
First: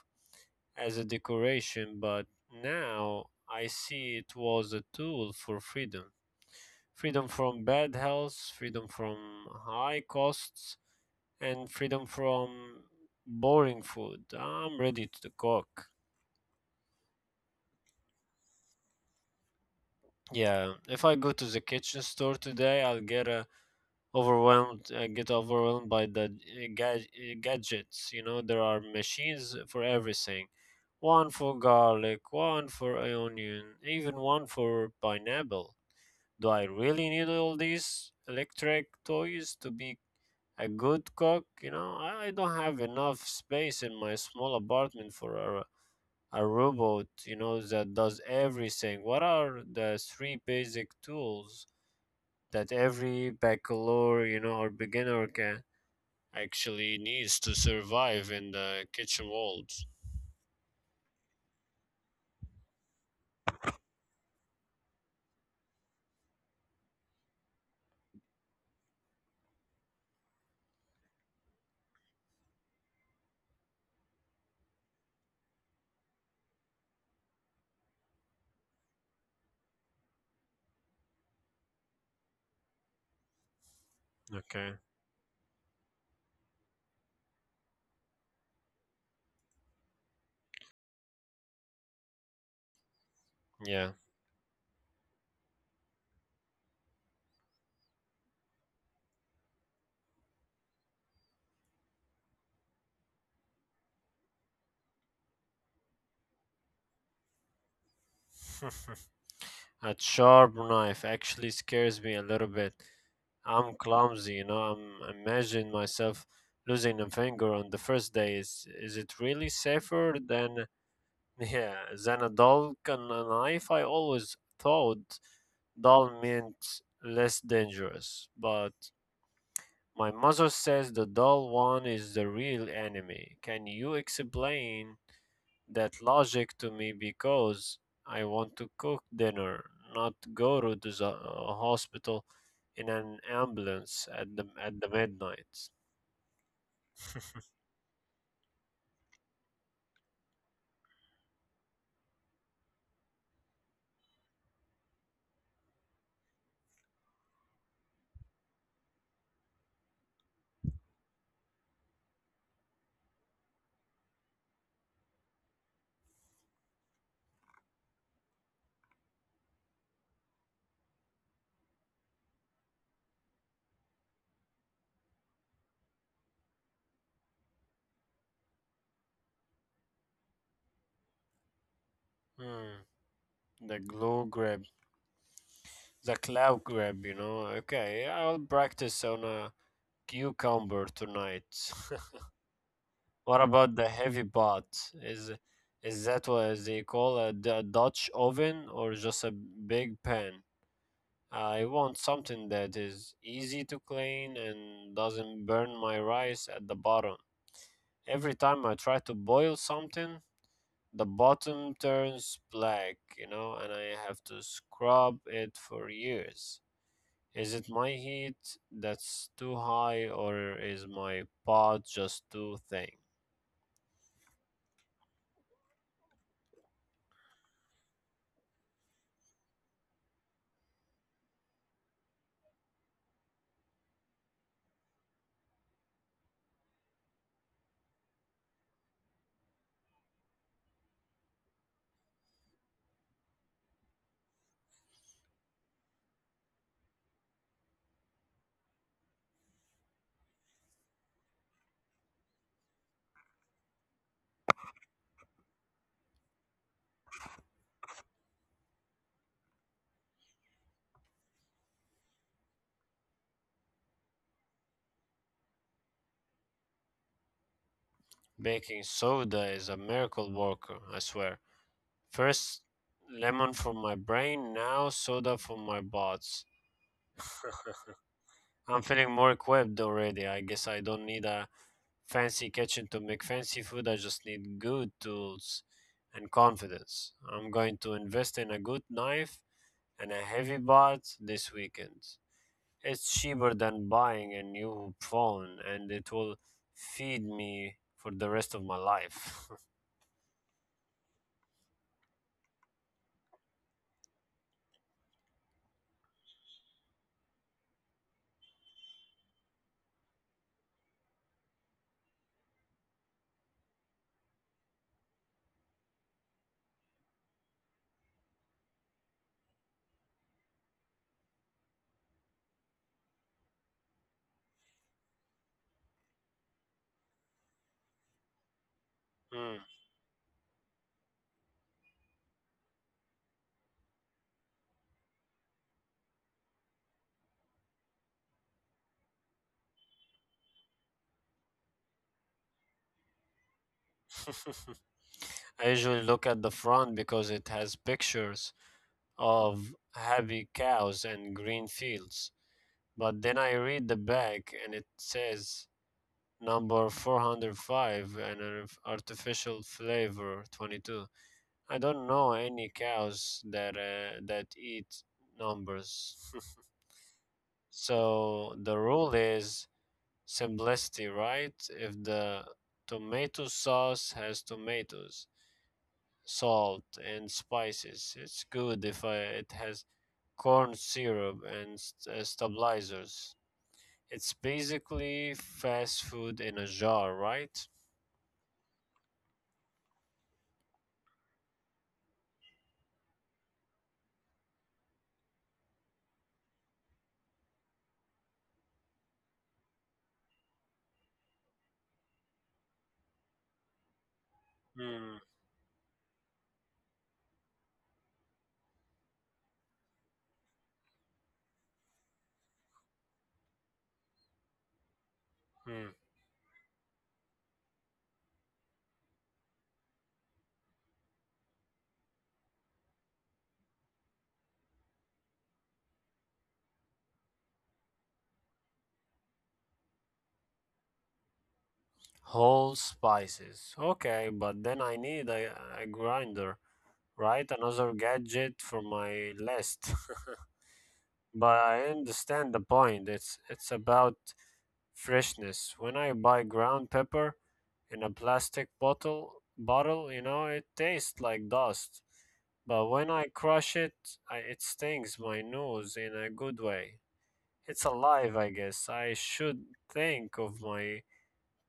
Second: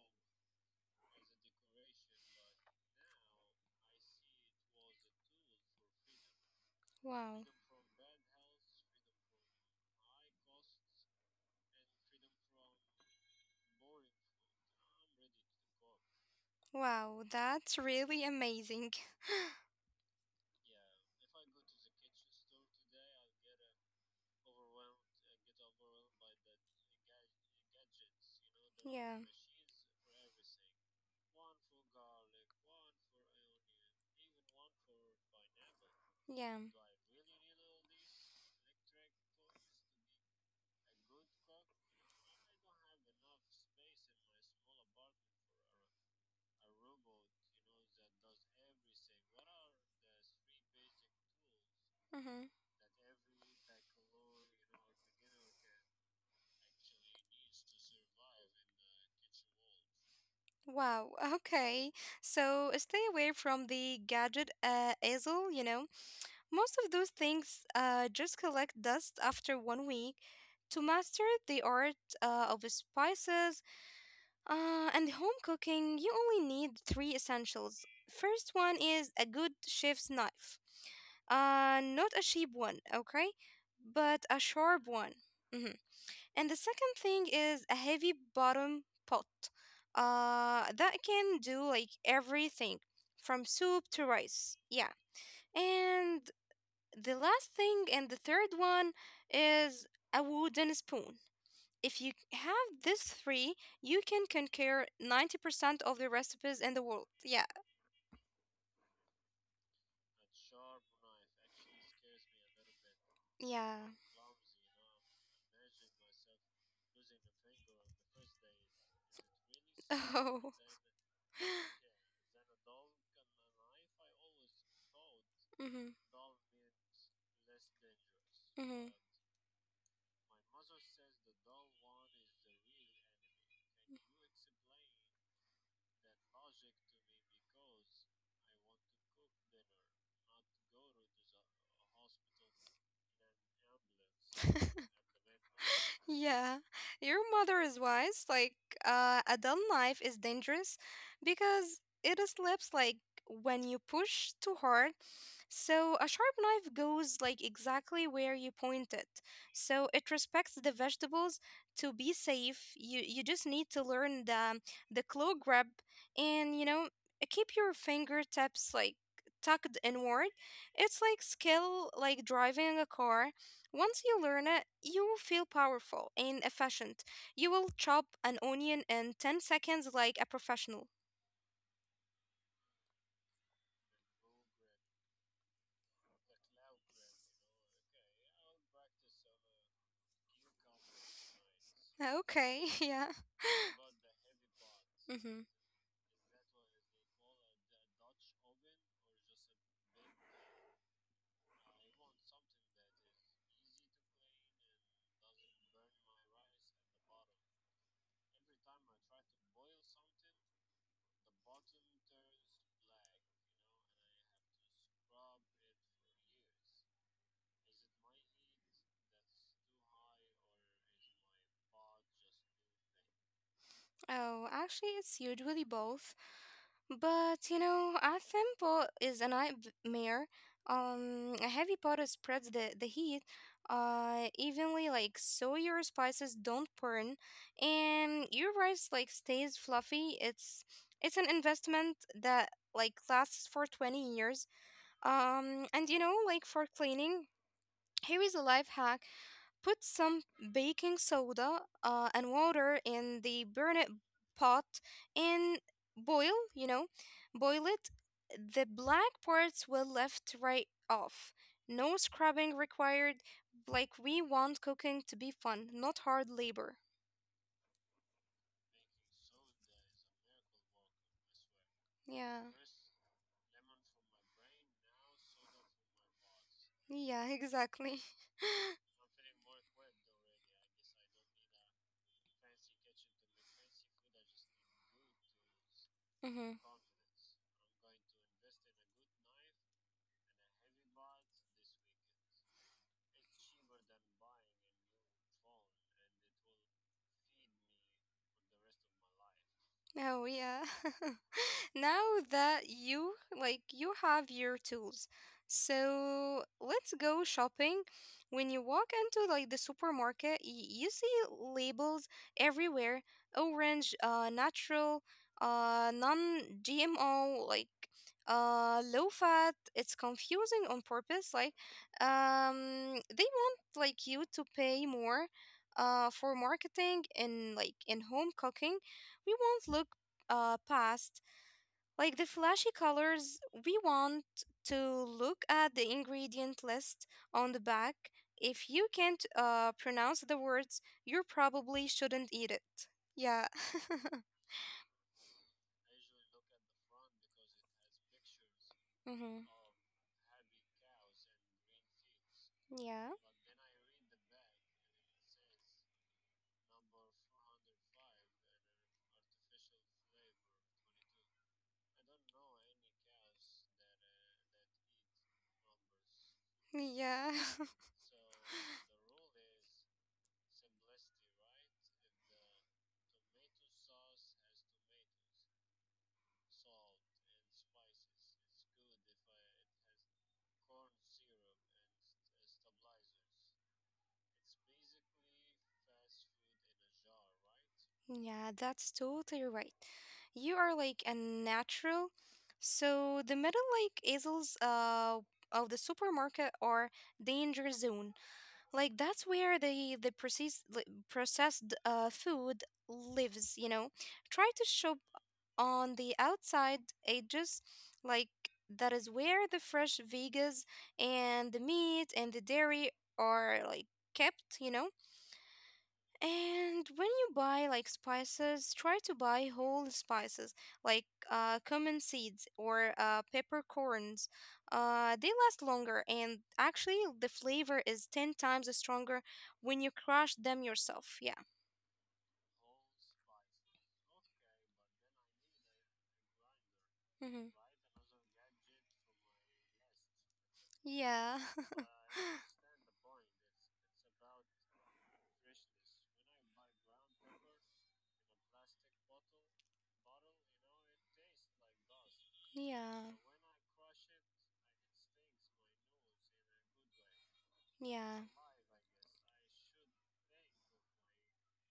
Speaker 2: as a decoration, but now I see it was a tool for freedom. Freedom
Speaker 1: Wow.
Speaker 2: from bad health, freedom from high costs, and freedom from boring food. I'm ready to cook.
Speaker 1: Wow, that's really amazing.
Speaker 2: Yeah, if I go to the kitchen store today, I'll get overwhelmed. I get overwhelmed by the gadgets. You know, there are
Speaker 1: Yeah.
Speaker 2: machines for everything. One for garlic, one for onion, even one for pineapple. Do
Speaker 1: Yeah.
Speaker 2: I really need all these electric toys to be a good cook? You know, I don't have enough space in my small apartment for a robot, you know, that does everything. What are the three basic tools
Speaker 1: Mm-hmm.
Speaker 2: that every bachelor, you know, or beginner can actually needs to survive in the kitchen world?
Speaker 1: Wow, okay. So stay away from the gadget easel, you know. Most of those things just collect dust after 1 week. To master the art of spices and home cooking, you only need three essentials. First one is a good chef's knife. Not a cheap one, okay? But a
Speaker 2: Okay.
Speaker 1: sharp one. Mm-hmm. And the second thing is a heavy bottom pot that can do like everything from soup
Speaker 2: Yeah.
Speaker 1: to rice. Yeah. And the last thing and the third one is a wooden spoon. If you have these three, you can conquer 90% of the recipes in the world. Yeah.
Speaker 2: A sharp knife actually scares me a little bit. I'm
Speaker 1: Yeah.
Speaker 2: clumsy, you know. I'm imagine myself losing a finger on the first day. Is it really safer than
Speaker 1: Oh.
Speaker 2: yeah, than a doll and a knife? I always thought
Speaker 1: Hmm.
Speaker 2: doll meant less dangerous, but
Speaker 1: Hmm.
Speaker 2: my mother says the doll one is the real enemy. Can you explain that logic to me because I want to cook dinner, not go to the hospital in an ambulance at the midnight.
Speaker 1: Yeah, your mother is wise. Like, adult life is dangerous because it slips like when you push too hard. So, a sharp knife goes like exactly where you point it. So, it respects the vegetables to be safe. You just need to learn the claw grab and you know, keep your fingertips like tucked inward. It's like skill, like driving a car. Once you learn it, you will feel powerful and efficient. You will chop an onion in 10 seconds like a professional.
Speaker 2: Hmm. The glue grab, the cloud grab, you know. Okay, I'll practice on a cucumber tonight.
Speaker 1: Okay, yeah.
Speaker 2: What about the heavy pot? Is
Speaker 1: Hmm.
Speaker 2: is that what they call a Dutch oven or just a big pan? I want something that is easy to clean and doesn't burn my rice at the bottom. Every time I try to boil something, the bottom turns black, you know, and I have to scrub it for years. Is it my heat that's too high or is my pot just too thin?
Speaker 1: Oh, actually, it's usually both. But you know, a thimble is a nightmare. A heavy pot it spreads the heat evenly, like so your spices don't burn, and your rice like stays fluffy. It's an investment that like lasts for 20 years. And you know, like for cleaning, here is a life hack. Put some baking soda and water in the burnet pot and boil, you know, boil it. The black parts will lift right off. No scrubbing required. Like we want cooking to be fun, not hard labor.
Speaker 2: Baking soda is a miracle worker, I swear.
Speaker 1: Yeah.
Speaker 2: First lemon for my brain, now soda for my bots.
Speaker 1: Yeah, exactly.
Speaker 2: I'm feeling more equipped already. I guess I don't need a fancy kitchen to make fancy food. I just need good tools and
Speaker 1: Mm-hmm.
Speaker 2: confidence. I'm going to invest in a good knife and a heavy bot this weekend. It's cheaper than buying a new phone and it will feed me for the rest of my life.
Speaker 1: Oh, yeah. Now that you like you have your tools, so let's go shopping. When you walk into like the supermarket, you see labels everywhere, orange natural, non gmo, like low fat. It's confusing on purpose, like they want like you to pay more for marketing, and like in home cooking, we
Speaker 2: Mm.
Speaker 1: won't look past like the flashy colors, we want to look at the ingredient list on the back. If you can't pronounce the words, you probably shouldn't eat it. Yeah.
Speaker 2: I usually look at the front because it has pictures
Speaker 1: Hmm.
Speaker 2: of happy cows and green fields.
Speaker 1: Yeah.
Speaker 2: But then I read the back and it says number 405 and an artificial flavor 22. I don't know any cows that that eat numbers.
Speaker 1: Yeah.
Speaker 2: So the rule is simplicity, right? If the tomato sauce has tomatoes, salt and spices, it's good. If it has corn syrup and stabilizers, it's basically fast food in a jar, right?
Speaker 1: Yeah, that's totally right. You are like a natural. So the middle like aisles of the supermarket are danger zone. Like that's where the processed food lives, you know. Try to shop
Speaker 2: Hmm.
Speaker 1: on the outside edges, like that is where the fresh veggies and the meat and the dairy are like kept, you know.
Speaker 2: Mm.
Speaker 1: And when you buy like spices, try to buy whole spices, like cumin seeds or peppercorns. They last longer, and actually, the flavor is 10 times stronger when you crush them yourself. Yeah.
Speaker 2: Whole spices. Okay, but then I need a grinder, right?
Speaker 1: Hmm.
Speaker 2: Another gadget for my list.
Speaker 1: Yeah.
Speaker 2: But I understand the point. It's about freshness. When I buy ground pepper in a plastic bottle, you know, it tastes like dust. But when
Speaker 1: Yeah.
Speaker 2: I crush it, it stings my nose in a good way. It's
Speaker 1: Yeah.
Speaker 2: alive, I guess. I should think of my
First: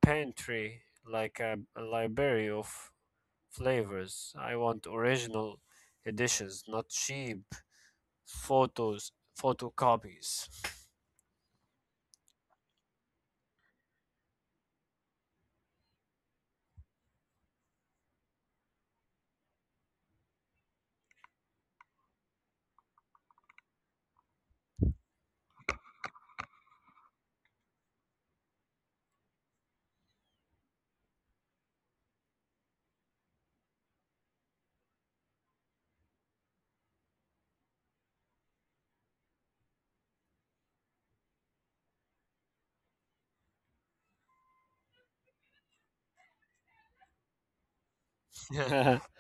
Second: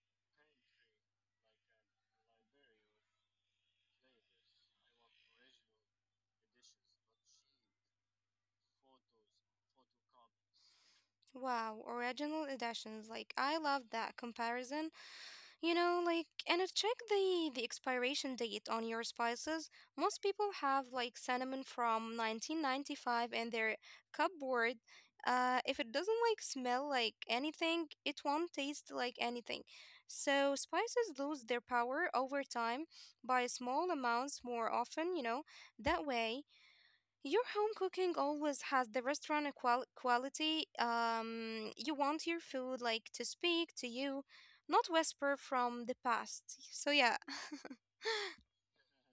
Speaker 2: pantry like a library of flavors. I want original editions, not cheap photos, photocopies.
Speaker 1: Wow, original editions. Like, I love that comparison. You know, like, and check the expiration date on your spices. Most people have like cinnamon from 1995 in their cupboard. If it doesn't like smell like anything, it won't taste like anything. So spices lose their power over time by small amounts more often. You know, that way your home cooking always has the quality. You want your food like to speak to you, not whisper from the past. So yeah,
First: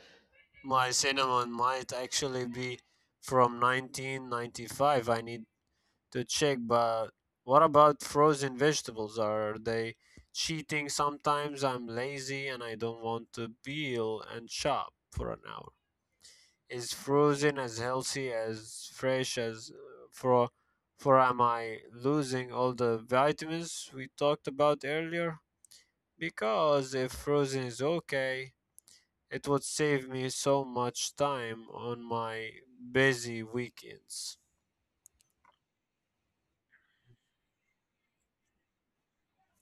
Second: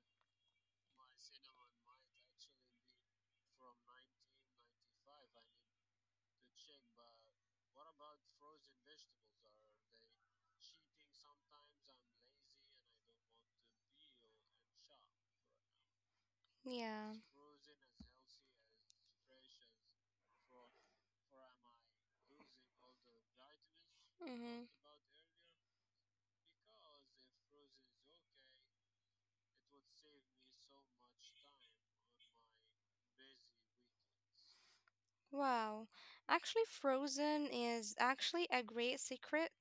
Speaker 2: My cinnamon might actually be from 1995. I need to check, but what about frozen vegetables? Are they cheating? Sometimes I'm lazy and I don't want to peel and chop for an hour. Is
Speaker 1: yeah.
Speaker 2: frozen as healthy as fresh as for for am I losing all the vitamins we talked
Speaker 1: Mhm.
Speaker 2: about earlier? Because if frozen is okay, it would save me so much time on my busy weekends.
Speaker 1: Wow. Actually, frozen is actually a great secret.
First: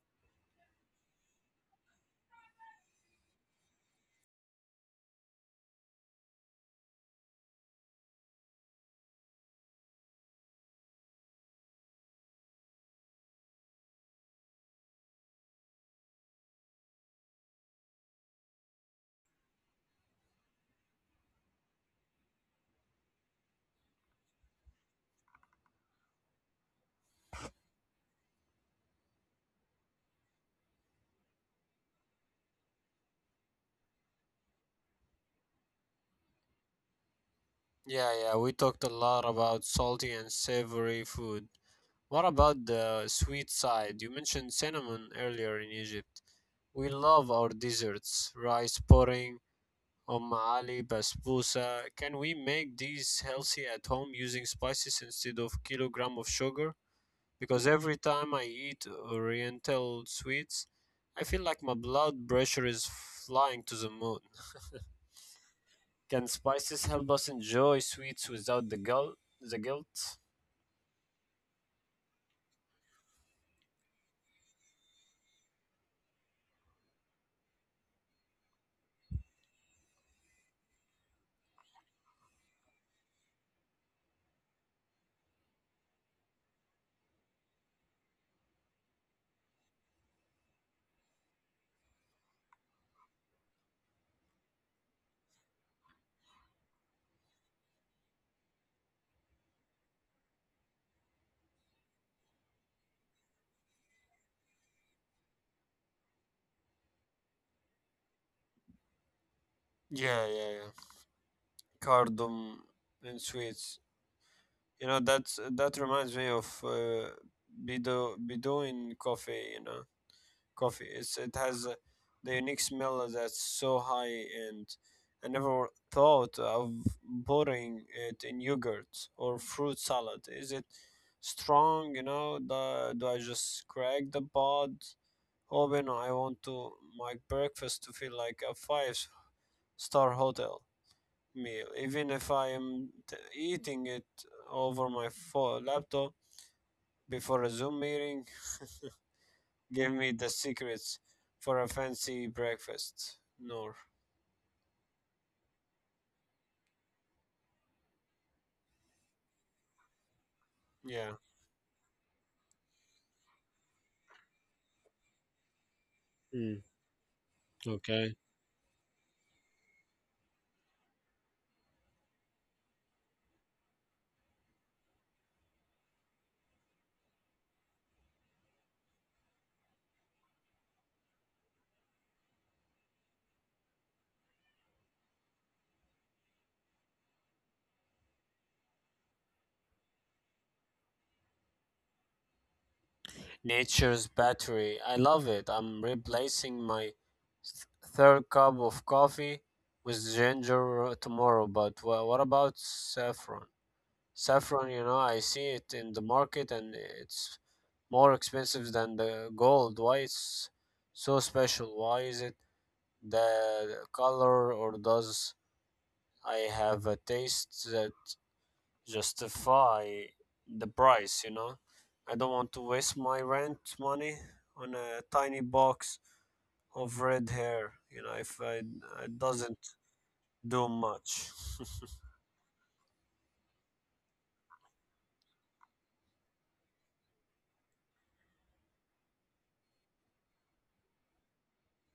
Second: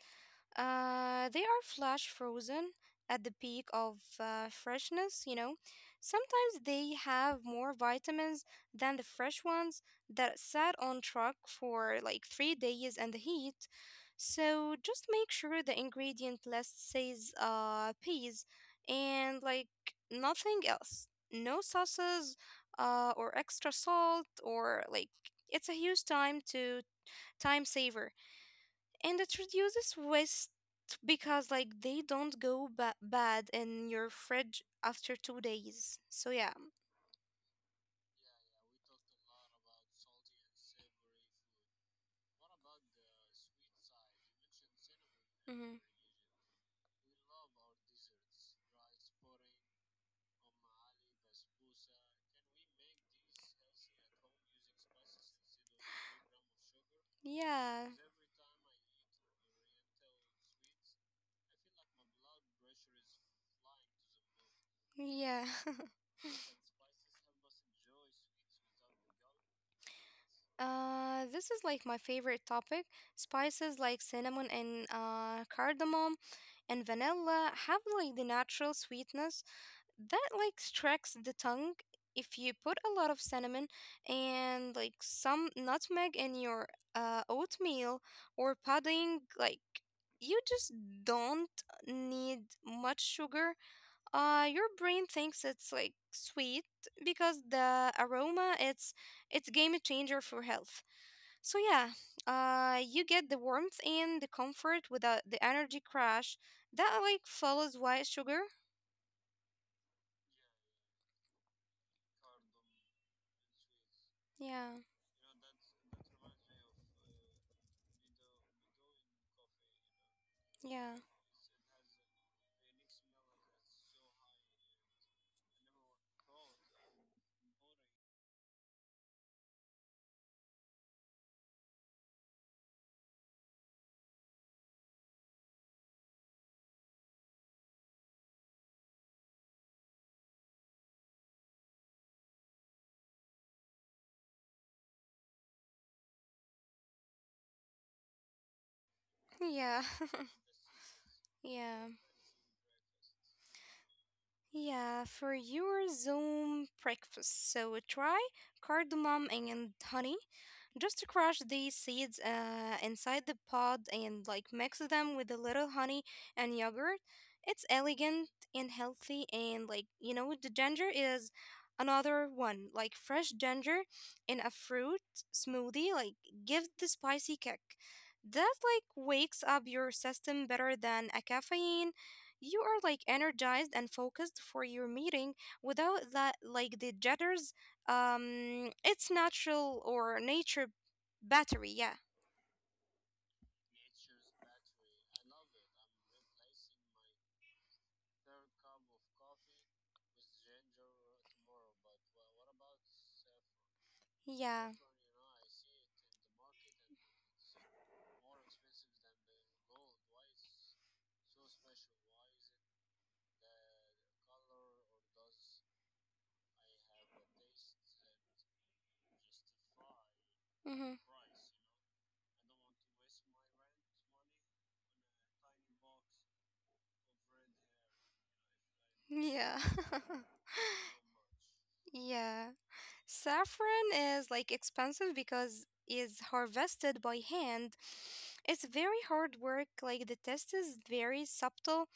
Speaker 1: They are flash frozen at the peak of freshness, you know. Sometimes they have more vitamins than the fresh ones that sat on truck for like 3 days in the heat. So just make sure the ingredient list says peas and like nothing else. No sauces or extra salt or like it's a huge time to time saver and it reduces waste because like they don't go bad in your fridge after 2 days. So yeah.
Speaker 2: Yeah, yeah, we talked a lot about salty and savory food. What about the sweet side? You mentioned cinnamon earlier in
Speaker 1: Mhm.
Speaker 2: Egypt. We love our desserts, rice pudding, ali, basbousa. Can we make these healthy at home using spices instead of kilogram of sugar? Because
Speaker 1: Yeah.
Speaker 2: every time I eat oriental sweets, I feel like my blood pressure is flying to the moon.
Speaker 1: Yeah.
Speaker 2: Can spices help us enjoy sweets without the guilt? The guilt?
Speaker 1: This is like my favorite topic. Spices like cinnamon and cardamom and vanilla have like the natural sweetness that like strikes the tongue. If you put a lot of cinnamon and like some nutmeg in your oatmeal or pudding, like you just don't need much sugar. Your brain thinks it's like sweet because the aroma, it's game changer for health. So yeah, you get the warmth and the comfort without the energy crash that like follows white sugar.
Speaker 2: Yeah, yeah, yeah. Cardum and sweets.
Speaker 1: Yeah,
Speaker 2: You know, that reminds me of Bido Bedouin coffee. You know, coffee.
Speaker 1: yeah,
Speaker 2: It has the unique smell that's so high, and I never thought of putting it in yogurt or fruit salad. Is it strong? You know, do I just crack the pod open? I want to my breakfast to feel like a five-star hotel meal, even if I am eating it over my laptop before a Zoom meeting.
Speaker 1: yeah,
Speaker 2: Give me the secrets for a
Speaker 1: yeah,
Speaker 2: fancy breakfast. Nor,
Speaker 1: yeah. For your Zoom breakfast, so try cardamom and honey. Just
Speaker 2: yeah.
Speaker 1: crush these seeds inside the pod and like mix them with a little honey and
Speaker 2: Mm.
Speaker 1: yogurt. It's elegant and healthy, and like you know, the ginger is another one. Like fresh ginger in a fruit smoothie, like gives the spicy kick. That like wakes up your system better than a caffeine. You are like energized and focused for your meeting without that like the jitters. It's natural or nature battery. Yeah,
Speaker 2: Nature's battery. I love it. I'm replacing my third cup of coffee with ginger tomorrow. But what about saffron? Saffron,
Speaker 1: yeah,
Speaker 2: you know, I see it in the market and it's more expensive than the gold. Why it's so special? Why is it the color or does I have a taste that justify the
Speaker 1: mm-hmm,
Speaker 2: price, you know? I don't want to waste my rent money on a tiny box of red hair, you know, if I it doesn't
Speaker 1: yeah,
Speaker 2: do much.
Speaker 1: yeah. Saffron is like expensive because is harvested by hand. It's very hard work. Like the test is very subtle,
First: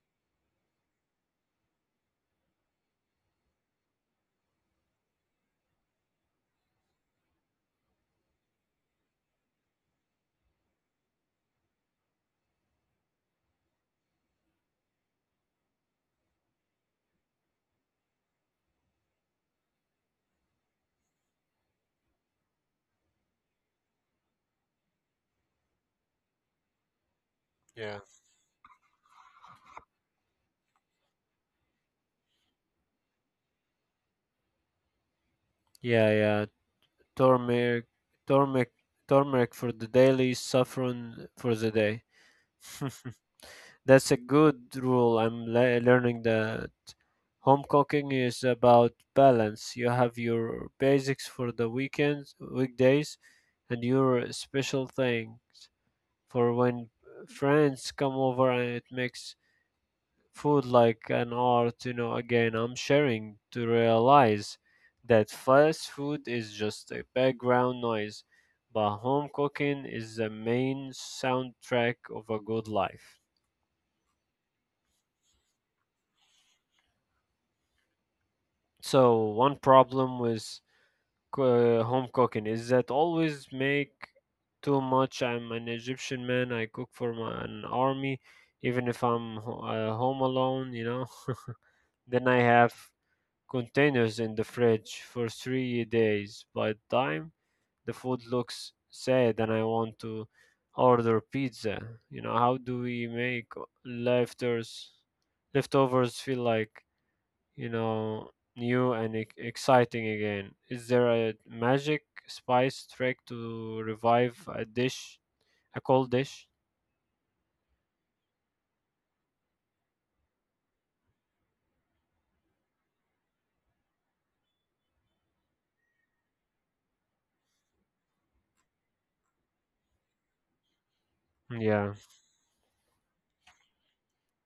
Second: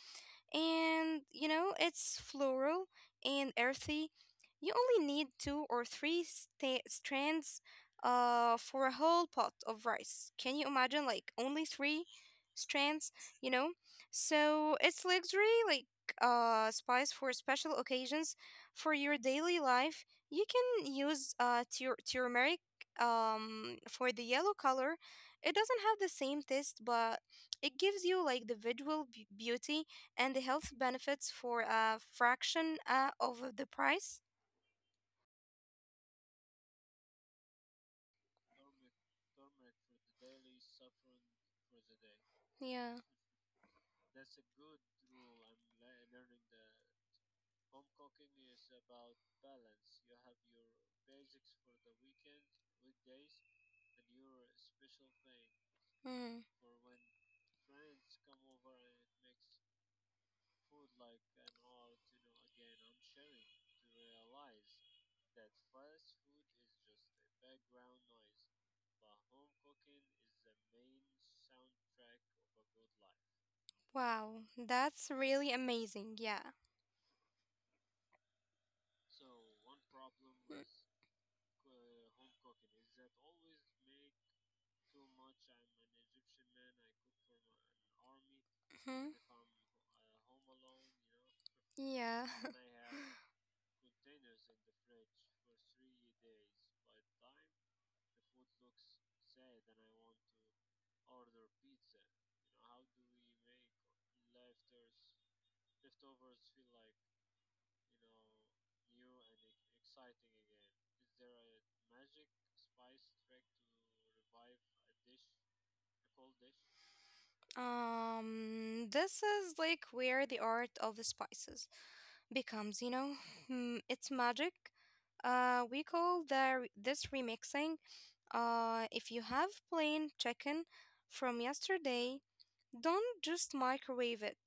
Speaker 1: and you know it's floral and earthy. You only need two or three strands for a whole pot of rice. Can you imagine like only three strands? You know, so it's luxury like spice for special occasions. For your daily life you can use uh turmeric for the yellow color. It doesn't have the same taste, but it
Speaker 2: Yeah.
Speaker 1: gives you like the visual beauty and the health benefits for a fraction of the price.
Speaker 2: Yeah, yeah, turmeric, turmeric, turmeric for the daily, saffron for the day.
Speaker 1: Yeah.
Speaker 2: That's a good rule. I'm learning that home cooking is about balance. You have your basics for the weekends, weekdays, and your special things
Speaker 1: Mm.
Speaker 2: for when friends come over, and it makes food like an art, you know, again, I'm sharing to realize that fast food is just a background noise, but home cooking is the main soundtrack of a good life.
Speaker 1: Wow, that's really amazing. Yeah.
Speaker 2: So, one problem with home cooking is that always make too much. I'm an Egyptian man, I cook for an army, even if
Speaker 1: Mm-hmm.
Speaker 2: I'm home alone, you know.
Speaker 1: Yeah.
Speaker 2: Then I have containers in the fridge for 3 days. By the time the food looks sad and I want to order pizza, you know, how do we make leftovers leftovers feel like, you know, new and exciting again? Is there a magic spice trick to revive a dish, a cold dish?
Speaker 1: This is like where the art of the spices becomes, you know, mm, it's magic. We call the this remixing. If you have plain chicken from
Speaker 2: Yeah.
Speaker 1: yesterday. Don't just microwave it.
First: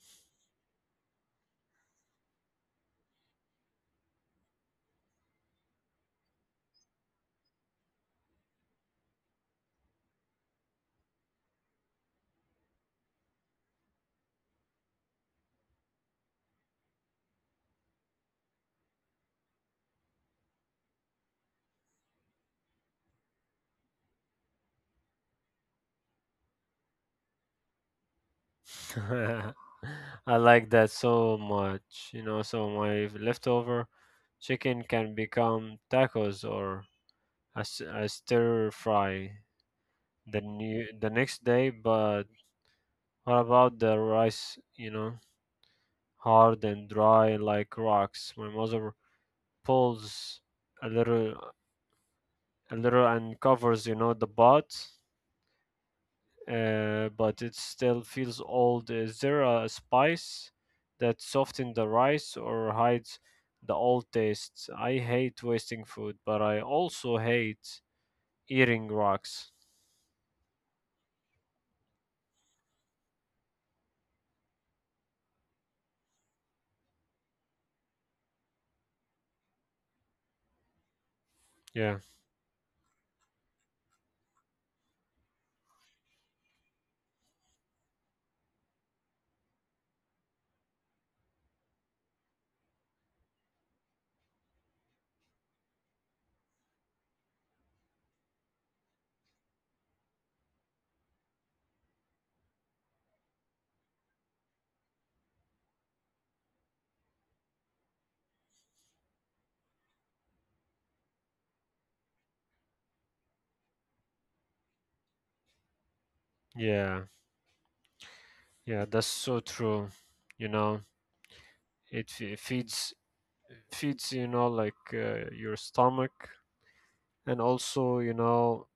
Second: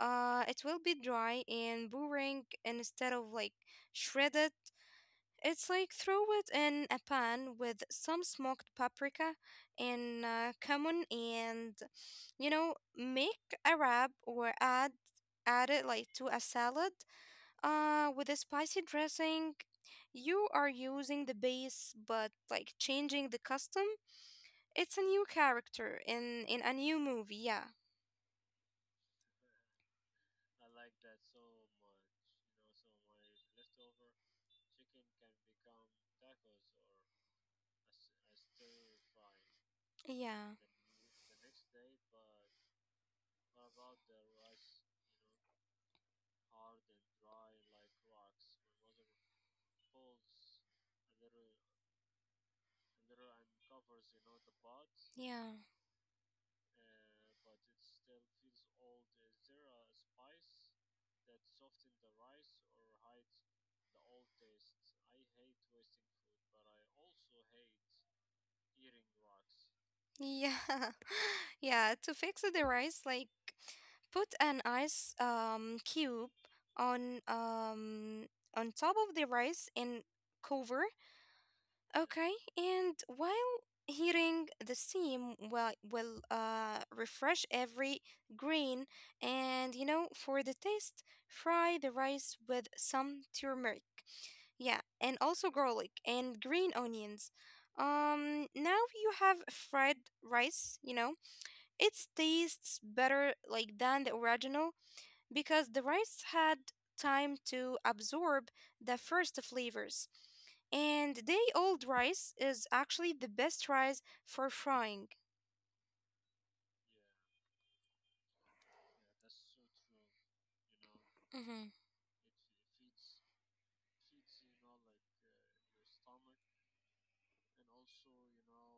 Speaker 1: It will be dry and boring. Instead of like shred it, it's like throw it in a pan with some smoked paprika and cumin and you know make a wrap or add it like to a salad with a spicy dressing. You are using the base but like changing the custom. It's a new character in a new movie. Yeah.
Speaker 2: I like that so much. You know, so my leftover chicken can become tacos or a stir fry the
Speaker 1: Yeah.
Speaker 2: new the next day. But what about the rice? You know, hard and dry like rocks. My mother pulls a little, a little, and covers, you know, the pot.
Speaker 1: Yeah.
Speaker 2: But it still feels old. Is there a spice that softens the rice or hides the old taste? I hate wasting food, but I also hate eating rocks.
Speaker 1: Yeah. Yeah. To fix the rice, like put an ice cube on um on top of the rice and cover.
Speaker 2: Yeah,
Speaker 1: Okay, and while hearing the steam will refresh every grain. And you know, for the taste, fry the rice with some turmeric. Yeah, and also garlic and green onions. Now you have fried rice, you know, it tastes better like than the original because the rice had time to absorb the first flavors. And day old rice is actually the best rice for frying.
Speaker 2: yeah, yeah. That's so true. You know,
Speaker 1: Hmm.
Speaker 2: it feeds you know like your stomach, and also you know,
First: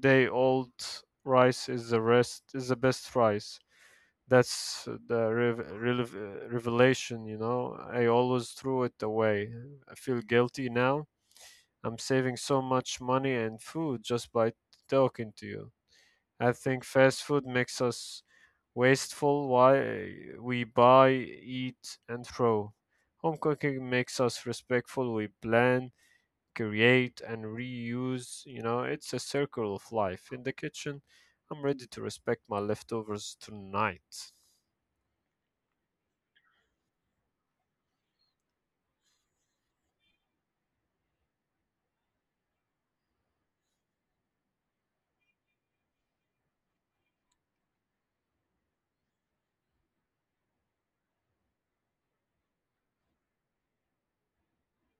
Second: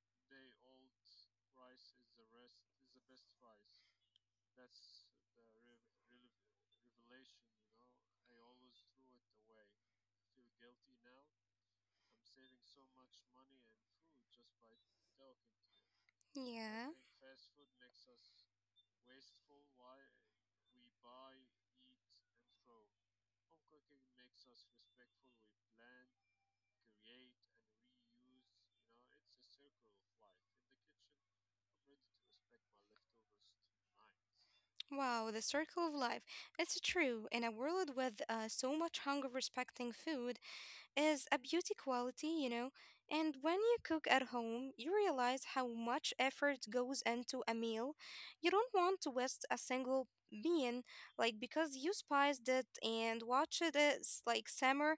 Speaker 2: day old rice is the rest is the best rice. That's the revelation, you know. I always threw it away. I feel guilty now. I'm saving so much money and food just by talking to you. I think
Speaker 1: Yeah.
Speaker 2: fast food makes us wasteful. Why? We buy, eat, and throw. Home cooking makes us respectful. We plan, create, and reuse. You know, it's a circle of life in the kitchen. I'm ready to respect my leftovers tonight.
Speaker 1: Wow, the circle of life. It's true. In a world with so much hunger, respecting food is a beauty quality, you know. And when you cook at home, you realize how much effort goes into a meal. You don't want to waste a single bean, like because you spiced it and watched it like simmer.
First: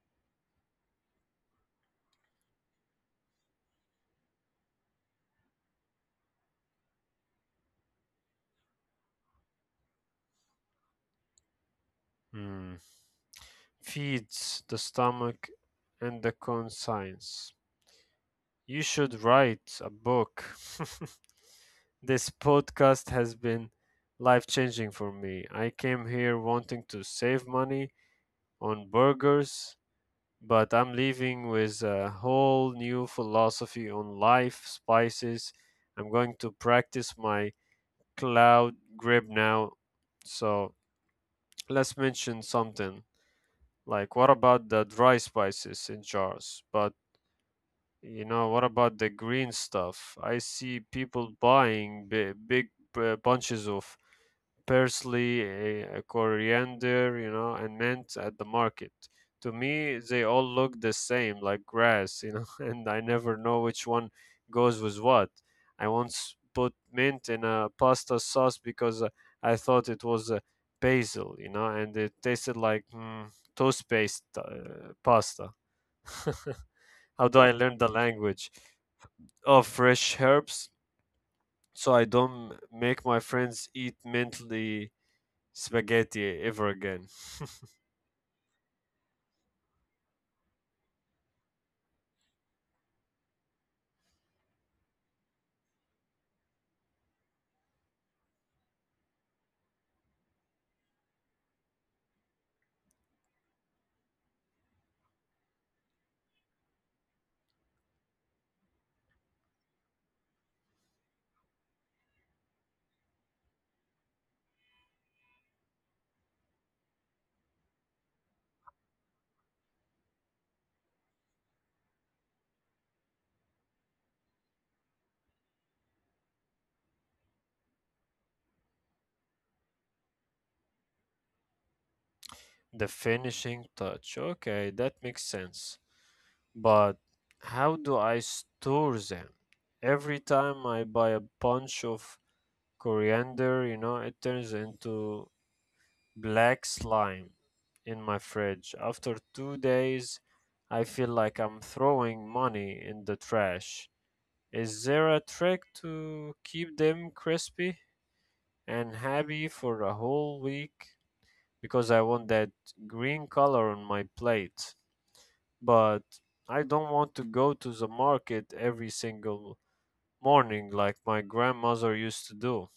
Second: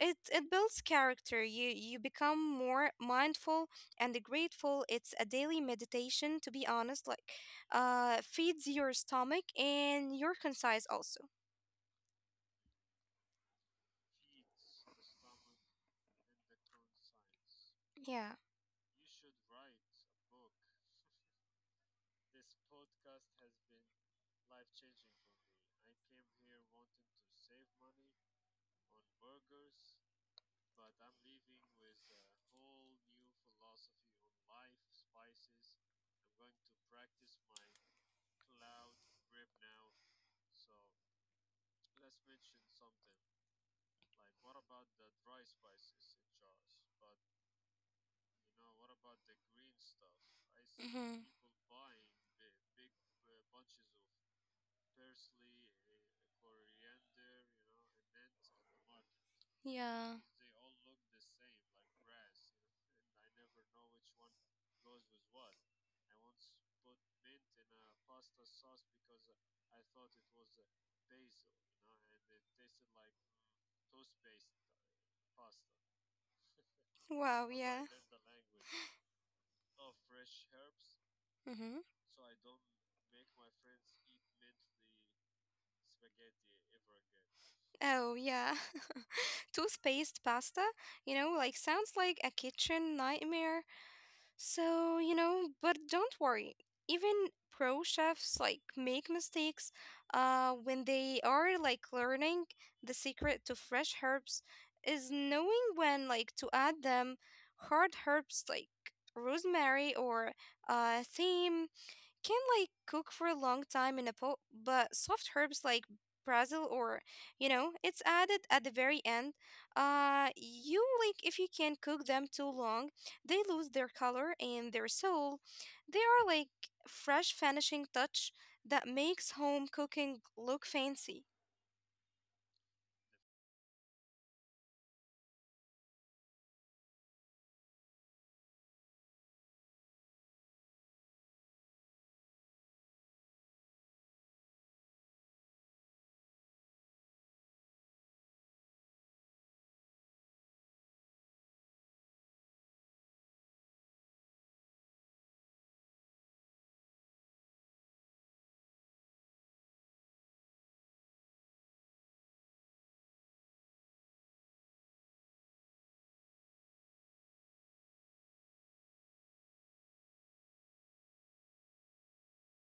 Speaker 1: It builds character. You become more mindful and grateful. It's a daily meditation, to be honest. Like, feeds your stomach and your concise also.
Speaker 2: Hmm. Feeds the stomach and the conscience. You should write a book. This podcast has been life changing for me. I came here wanting to save money on burgers, but I'm leaving with a whole new philosophy on life, spices. I'm going to practice my cloud grip now. So let's mention something like, what about the dry spices in jars? But you know, what about the green stuff? I see
Speaker 1: Yeah.
Speaker 2: people buying big bunches of parsley, a coriander, you know, and mint at the market. To me,
Speaker 1: Yeah.
Speaker 2: they all look the same, like grass, you know, and I never know which one goes with what. I once put mint in a pasta sauce because I thought it was basil, you know, and it tasted like toast based pasta. How do
Speaker 1: Wow,
Speaker 2: I learn
Speaker 1: yeah.
Speaker 2: the language of fresh herbs
Speaker 1: Mm-hmm.
Speaker 2: so I don't make my friends eat mentally spaghetti ever again?
Speaker 1: Oh, yeah. Toothpaste pasta, you know, like sounds like a kitchen nightmare. So, you know, but don't worry. Even pro chefs like make mistakes when they are like learning. The secret to fresh herbs is knowing when like to add them. Hard herbs like rosemary or thyme can like cook for a long time in a pot, but soft herbs like basil or you know it's added at the very end. Uh you like if you can cook them too long they lose their color and their soul. They are like fresh finishing touch that makes home cooking look fancy.
Speaker 2: The finishing touch. Okay, that makes sense. But how do I store them? Every time I buy a bunch of coriander, you know, it turns into black slime in my fridge. After 2 days, I feel like I'm throwing money in the trash. Is there a trick to keep them crispy and happy for a whole week? Because I want that green color on my plate. But I don't want to go to the market every single morning like my grandmother used to do.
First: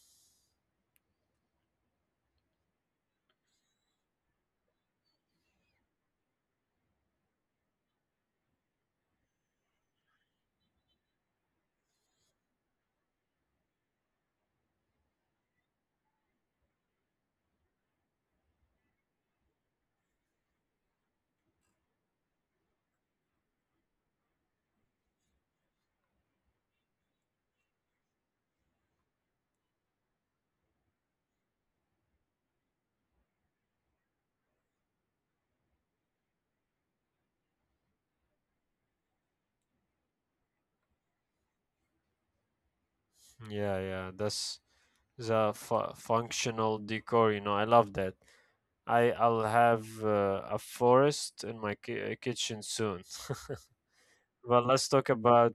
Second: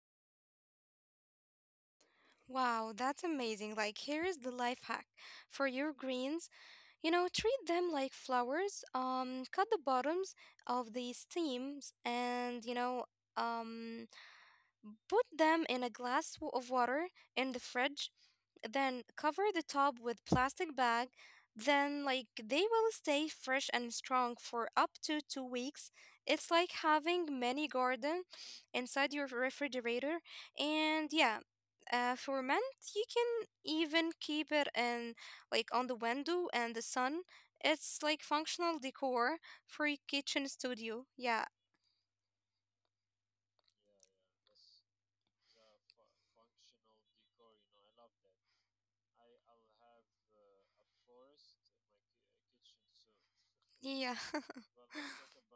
Speaker 1: Wow, that's amazing. Like here is the life hack for your greens. You know, treat them like flowers. Cut the bottoms of the stems and, you know, um, put them in a of water in the fridge, then cover the top with plastic bag. Then like they will stay fresh and strong for up to 2 weeks. It's like having mini garden inside your refrigerator. And yeah, ferment you can even keep it in like on the window and the sun. It's like functional decor for your kitchen studio. Yeah.
Speaker 2: Yeah, yeah, that's the functional decor, you know. I love that. I'll have a forest in my kitchen soon.
Speaker 1: Yeah.
Speaker 2: Well, let's talk about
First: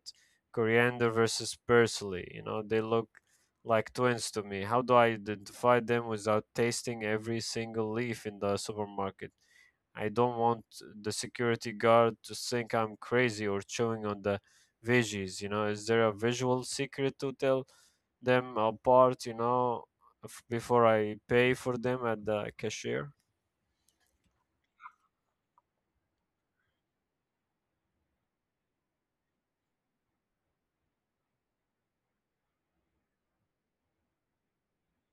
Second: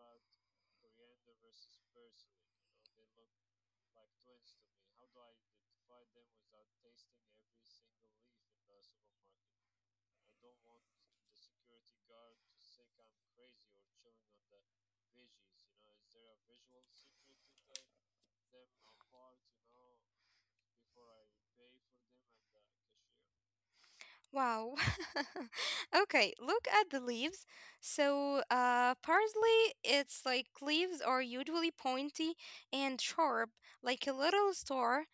Speaker 2: coriander versus parsley. You know, they look like twins to me. How do I identify them without tasting every single leaf in the supermarket? I don't want the security guard to think I'm crazy or chewing on the veggies. You know, is there a visual secret to tell them apart, before I pay for them at the cashier?
Speaker 1: Wow. Okay, look at the leaves. So, parsley, it's like leaves are usually pointy and sharp, like a little star,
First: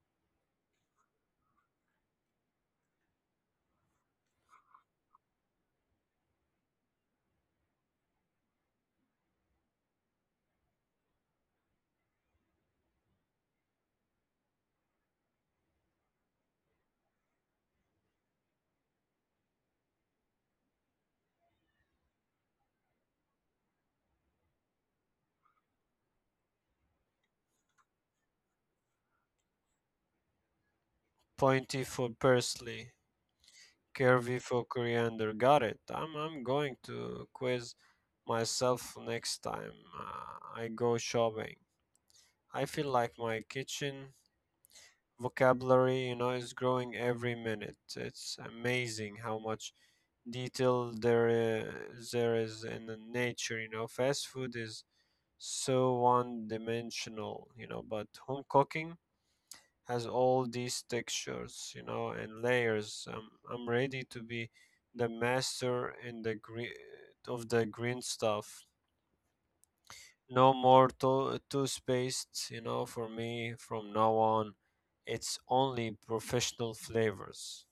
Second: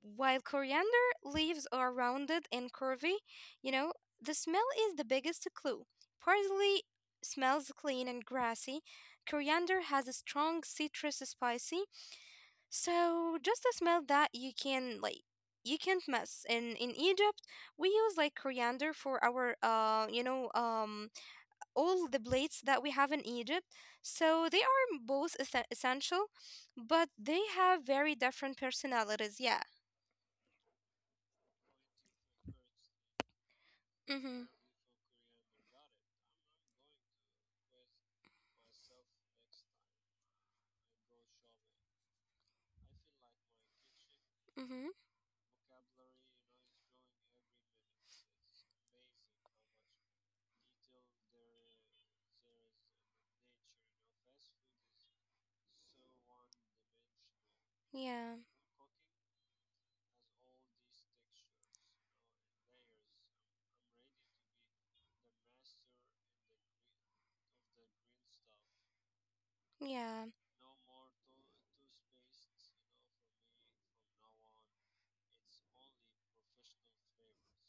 Speaker 1: while coriander leaves are rounded and curvy. You know, the smell is the biggest clue. Parsley smells clean and grassy. Coriander has a strong citrus spicy, so just a smell that you can like you can't miss. In Egypt, we use like coriander for our you know all the plates that we have in Egypt. So they are both essential, but they have very different personalities. Yeah.
Speaker 2: Pointy for parsley,
Speaker 1: Mm-hmm.
Speaker 2: curvy for coriander. Got it. I'm going to quiz myself next time I go shopping. I feel like my kitchen
Speaker 1: Mm-hmm.
Speaker 2: vocabulary, you know, is growing every minute. It's amazing how much detail there is in the nature. You know, fast food is so one dimensional, you know, but
Speaker 1: Yeah.
Speaker 2: home cooking has all these textures, you know, and layers. I'm ready to be the master in the green of the green stuff.
Speaker 1: Yeah.
Speaker 2: No more toothpaste, you know, for me. From now on it's only professional flavors.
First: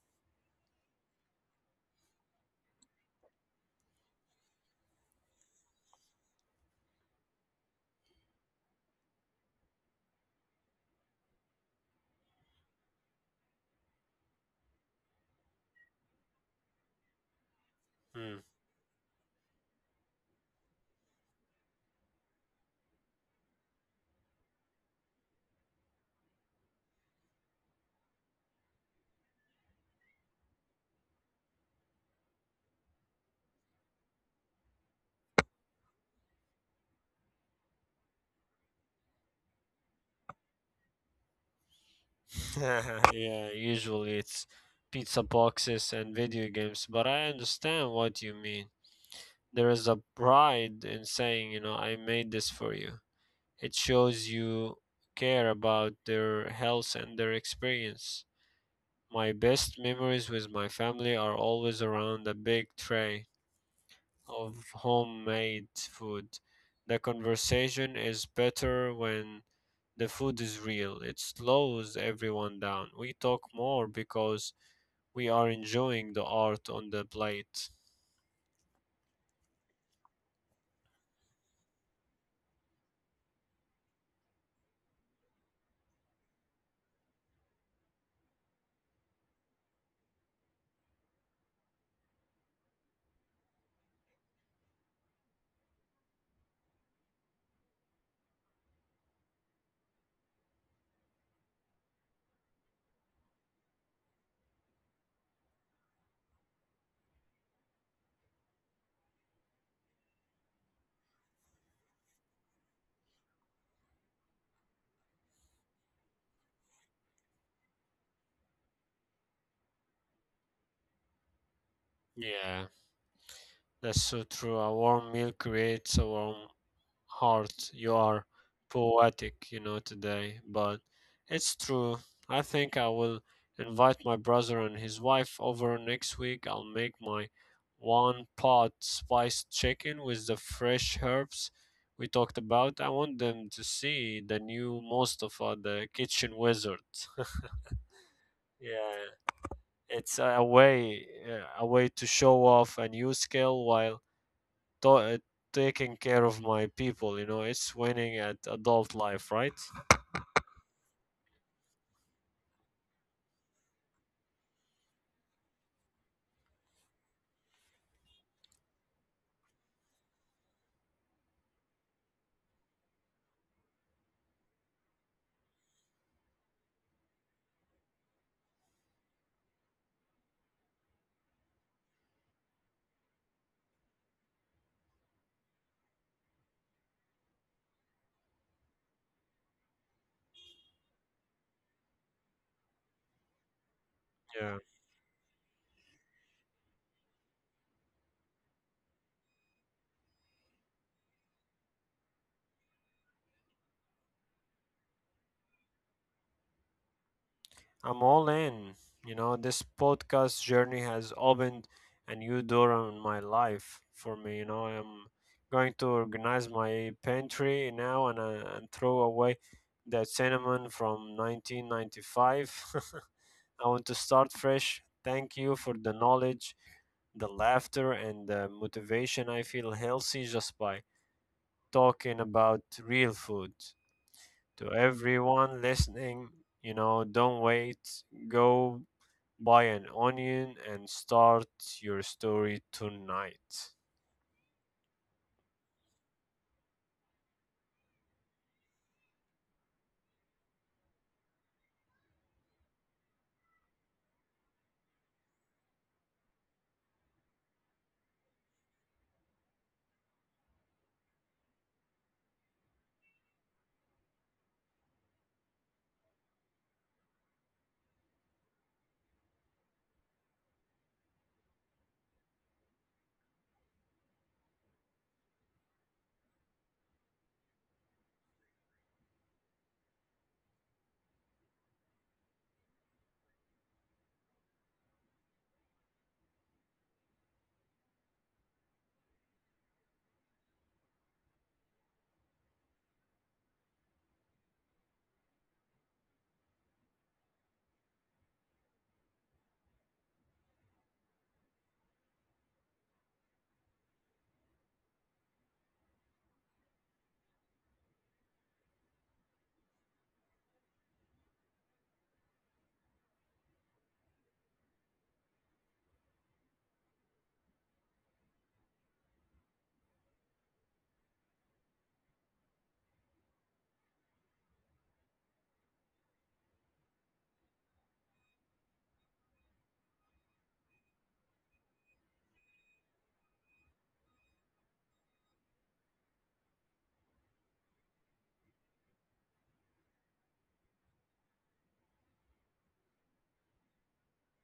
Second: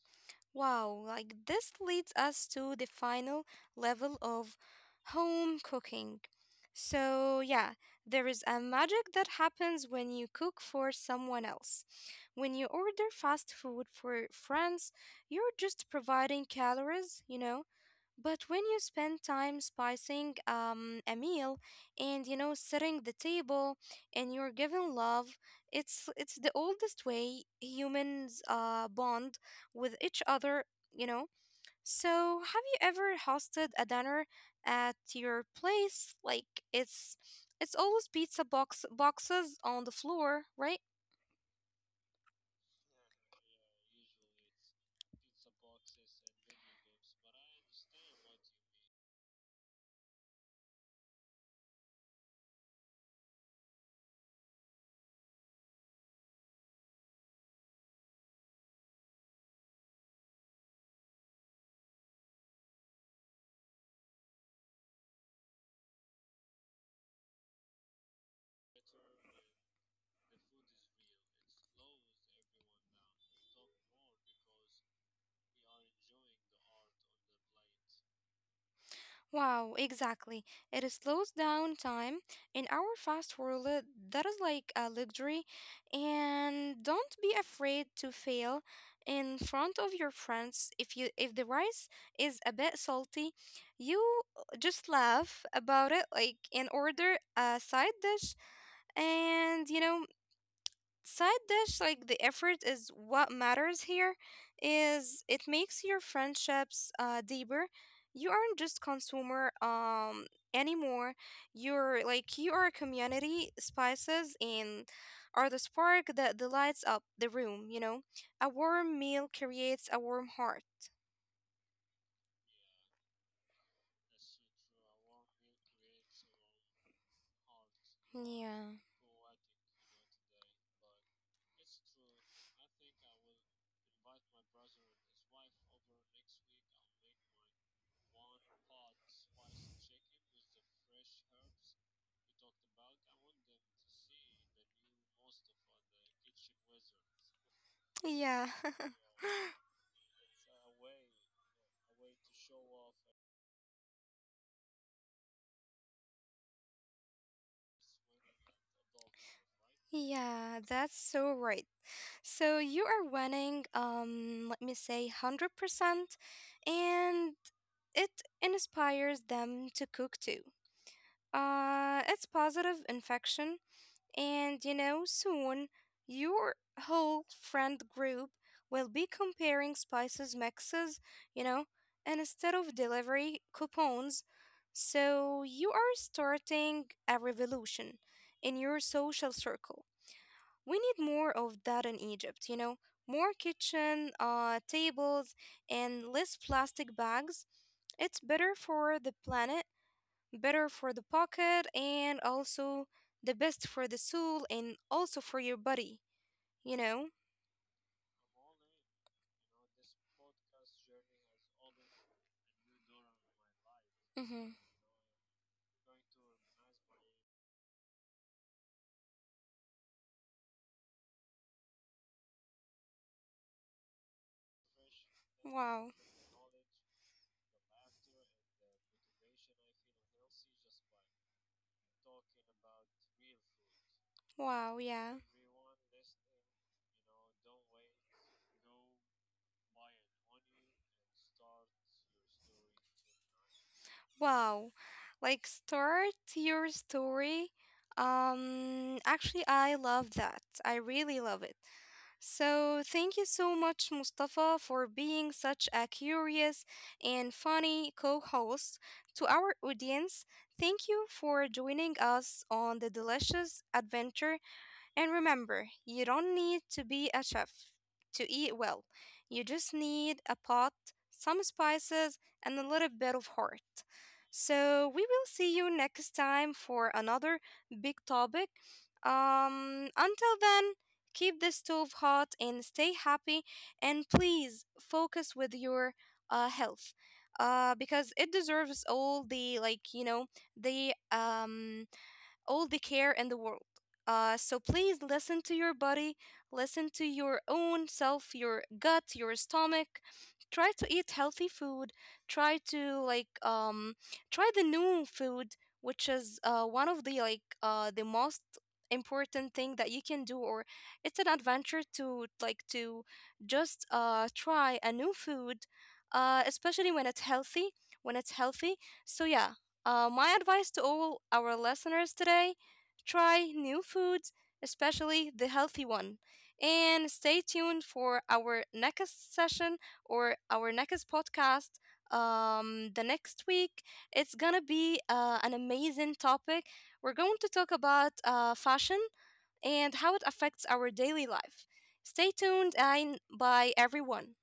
Speaker 1: Wow, like this leads us to the final level of home cooking. So, yeah, there is a magic that happens when you cook for someone else. When you order fast food for friends, you're just providing calories, you know,
Speaker 2: Hmm.
Speaker 1: but when you spend time spicing a meal and you know setting the table and you're giving love, it's the oldest way humans bond with each other, you know. So have you ever hosted a dinner at your place? Like it's always pizza boxes on the floor, right?
Speaker 2: Yeah, usually it's pizza boxes and video games, but I understand what you mean. There is a pride in saying, you know, I made this for you. It shows you care about their health and their experience. My best memories with my family are always around a big tray of homemade food. The conversation is better when the food is real. It slows everyone down. We talk more because we are enjoying the art on the plate.
Speaker 1: Wow, exactly. It slows down time. In our fast world, that is like a luxury. And don't be afraid to fail in front of your friends. If you if the rice is a bit salty, you just laugh about it like and order a side dish, and you know side dish like the effort is what matters here. Is it makes your friendships deeper. You aren't just consumer anymore. You are a community. Spices and are the spark that lights up the room, you know. A warm meal creates a warm heart.
Speaker 2: Yeah, that's so true. A warm meal creates a warm heart. You are
Speaker 1: Yeah,
Speaker 2: poetic, you know, today, but it's true. I think I will invite my brother and his wife over next week. I'll make my one pot spiced chicken with the fresh herbs we talked about. I want them to see the new Mustafa, the kitchen wizard.
Speaker 1: yeah,
Speaker 2: Yeah. It's a way a way to show off a new skill while to- uh, taking care of my people. You know, it's winning at adult life, right?
Speaker 1: yeah, that's so right. So you are winning, let me say 100%, and it inspires them to cook too. It's positive infection, and you know, soon your whole friend group will be comparing spices mixes, you know, and instead of delivery coupons. So you are starting a revolution in your social circle. We need more of that in Egypt, you know, more kitchen
Speaker 2: Yeah,
Speaker 1: tables and less plastic bags. It's better for the planet, better for the pocket, and also the best for the soul and also for your body, you know?
Speaker 2: I'm all in. You know, this podcast journey has opened a new door in my life for me. You
Speaker 1: Mm-hmm.
Speaker 2: know, I'm going to organize my pantry now and throw away that cinnamon from 1995. I want to start fresh. Thank you for
Speaker 1: Wow.
Speaker 2: the knowledge, the laughter, and the motivation. I feel healthy just by talking about real food. To
Speaker 1: Wow, yeah.
Speaker 2: everyone listening, you know, don't wait. Go buy an onion and start your story tonight.
Speaker 1: Wow. Like start your story. Actually I love that. I really love it. So thank you so much Mustafa for being such a curious and funny co-host to our audience. Thank you for joining us on the delicious adventure, and remember, you don't need to be a chef to eat well. You just need a pot, some spices, and a little bit of heart. So we will see you next time for another big topic. Until then, keep the stove hot and stay happy. And please focus with your health, because it deserves all the like you know the all the care in the world. So please listen to your body, listen to your own self, your gut, your stomach. Try to eat healthy food. Try to like try the new food, which is one of the like the most important thing that you can do. Or it's an adventure to like to just try a new food especially when it's healthy. So yeah, my advice to all our listeners today, try new foods, especially the healthy one. And stay tuned for our next session or our next podcast the next week. It's gonna be an amazing topic. We're going to talk about fashion and how it affects our daily life. Stay tuned, and bye, everyone.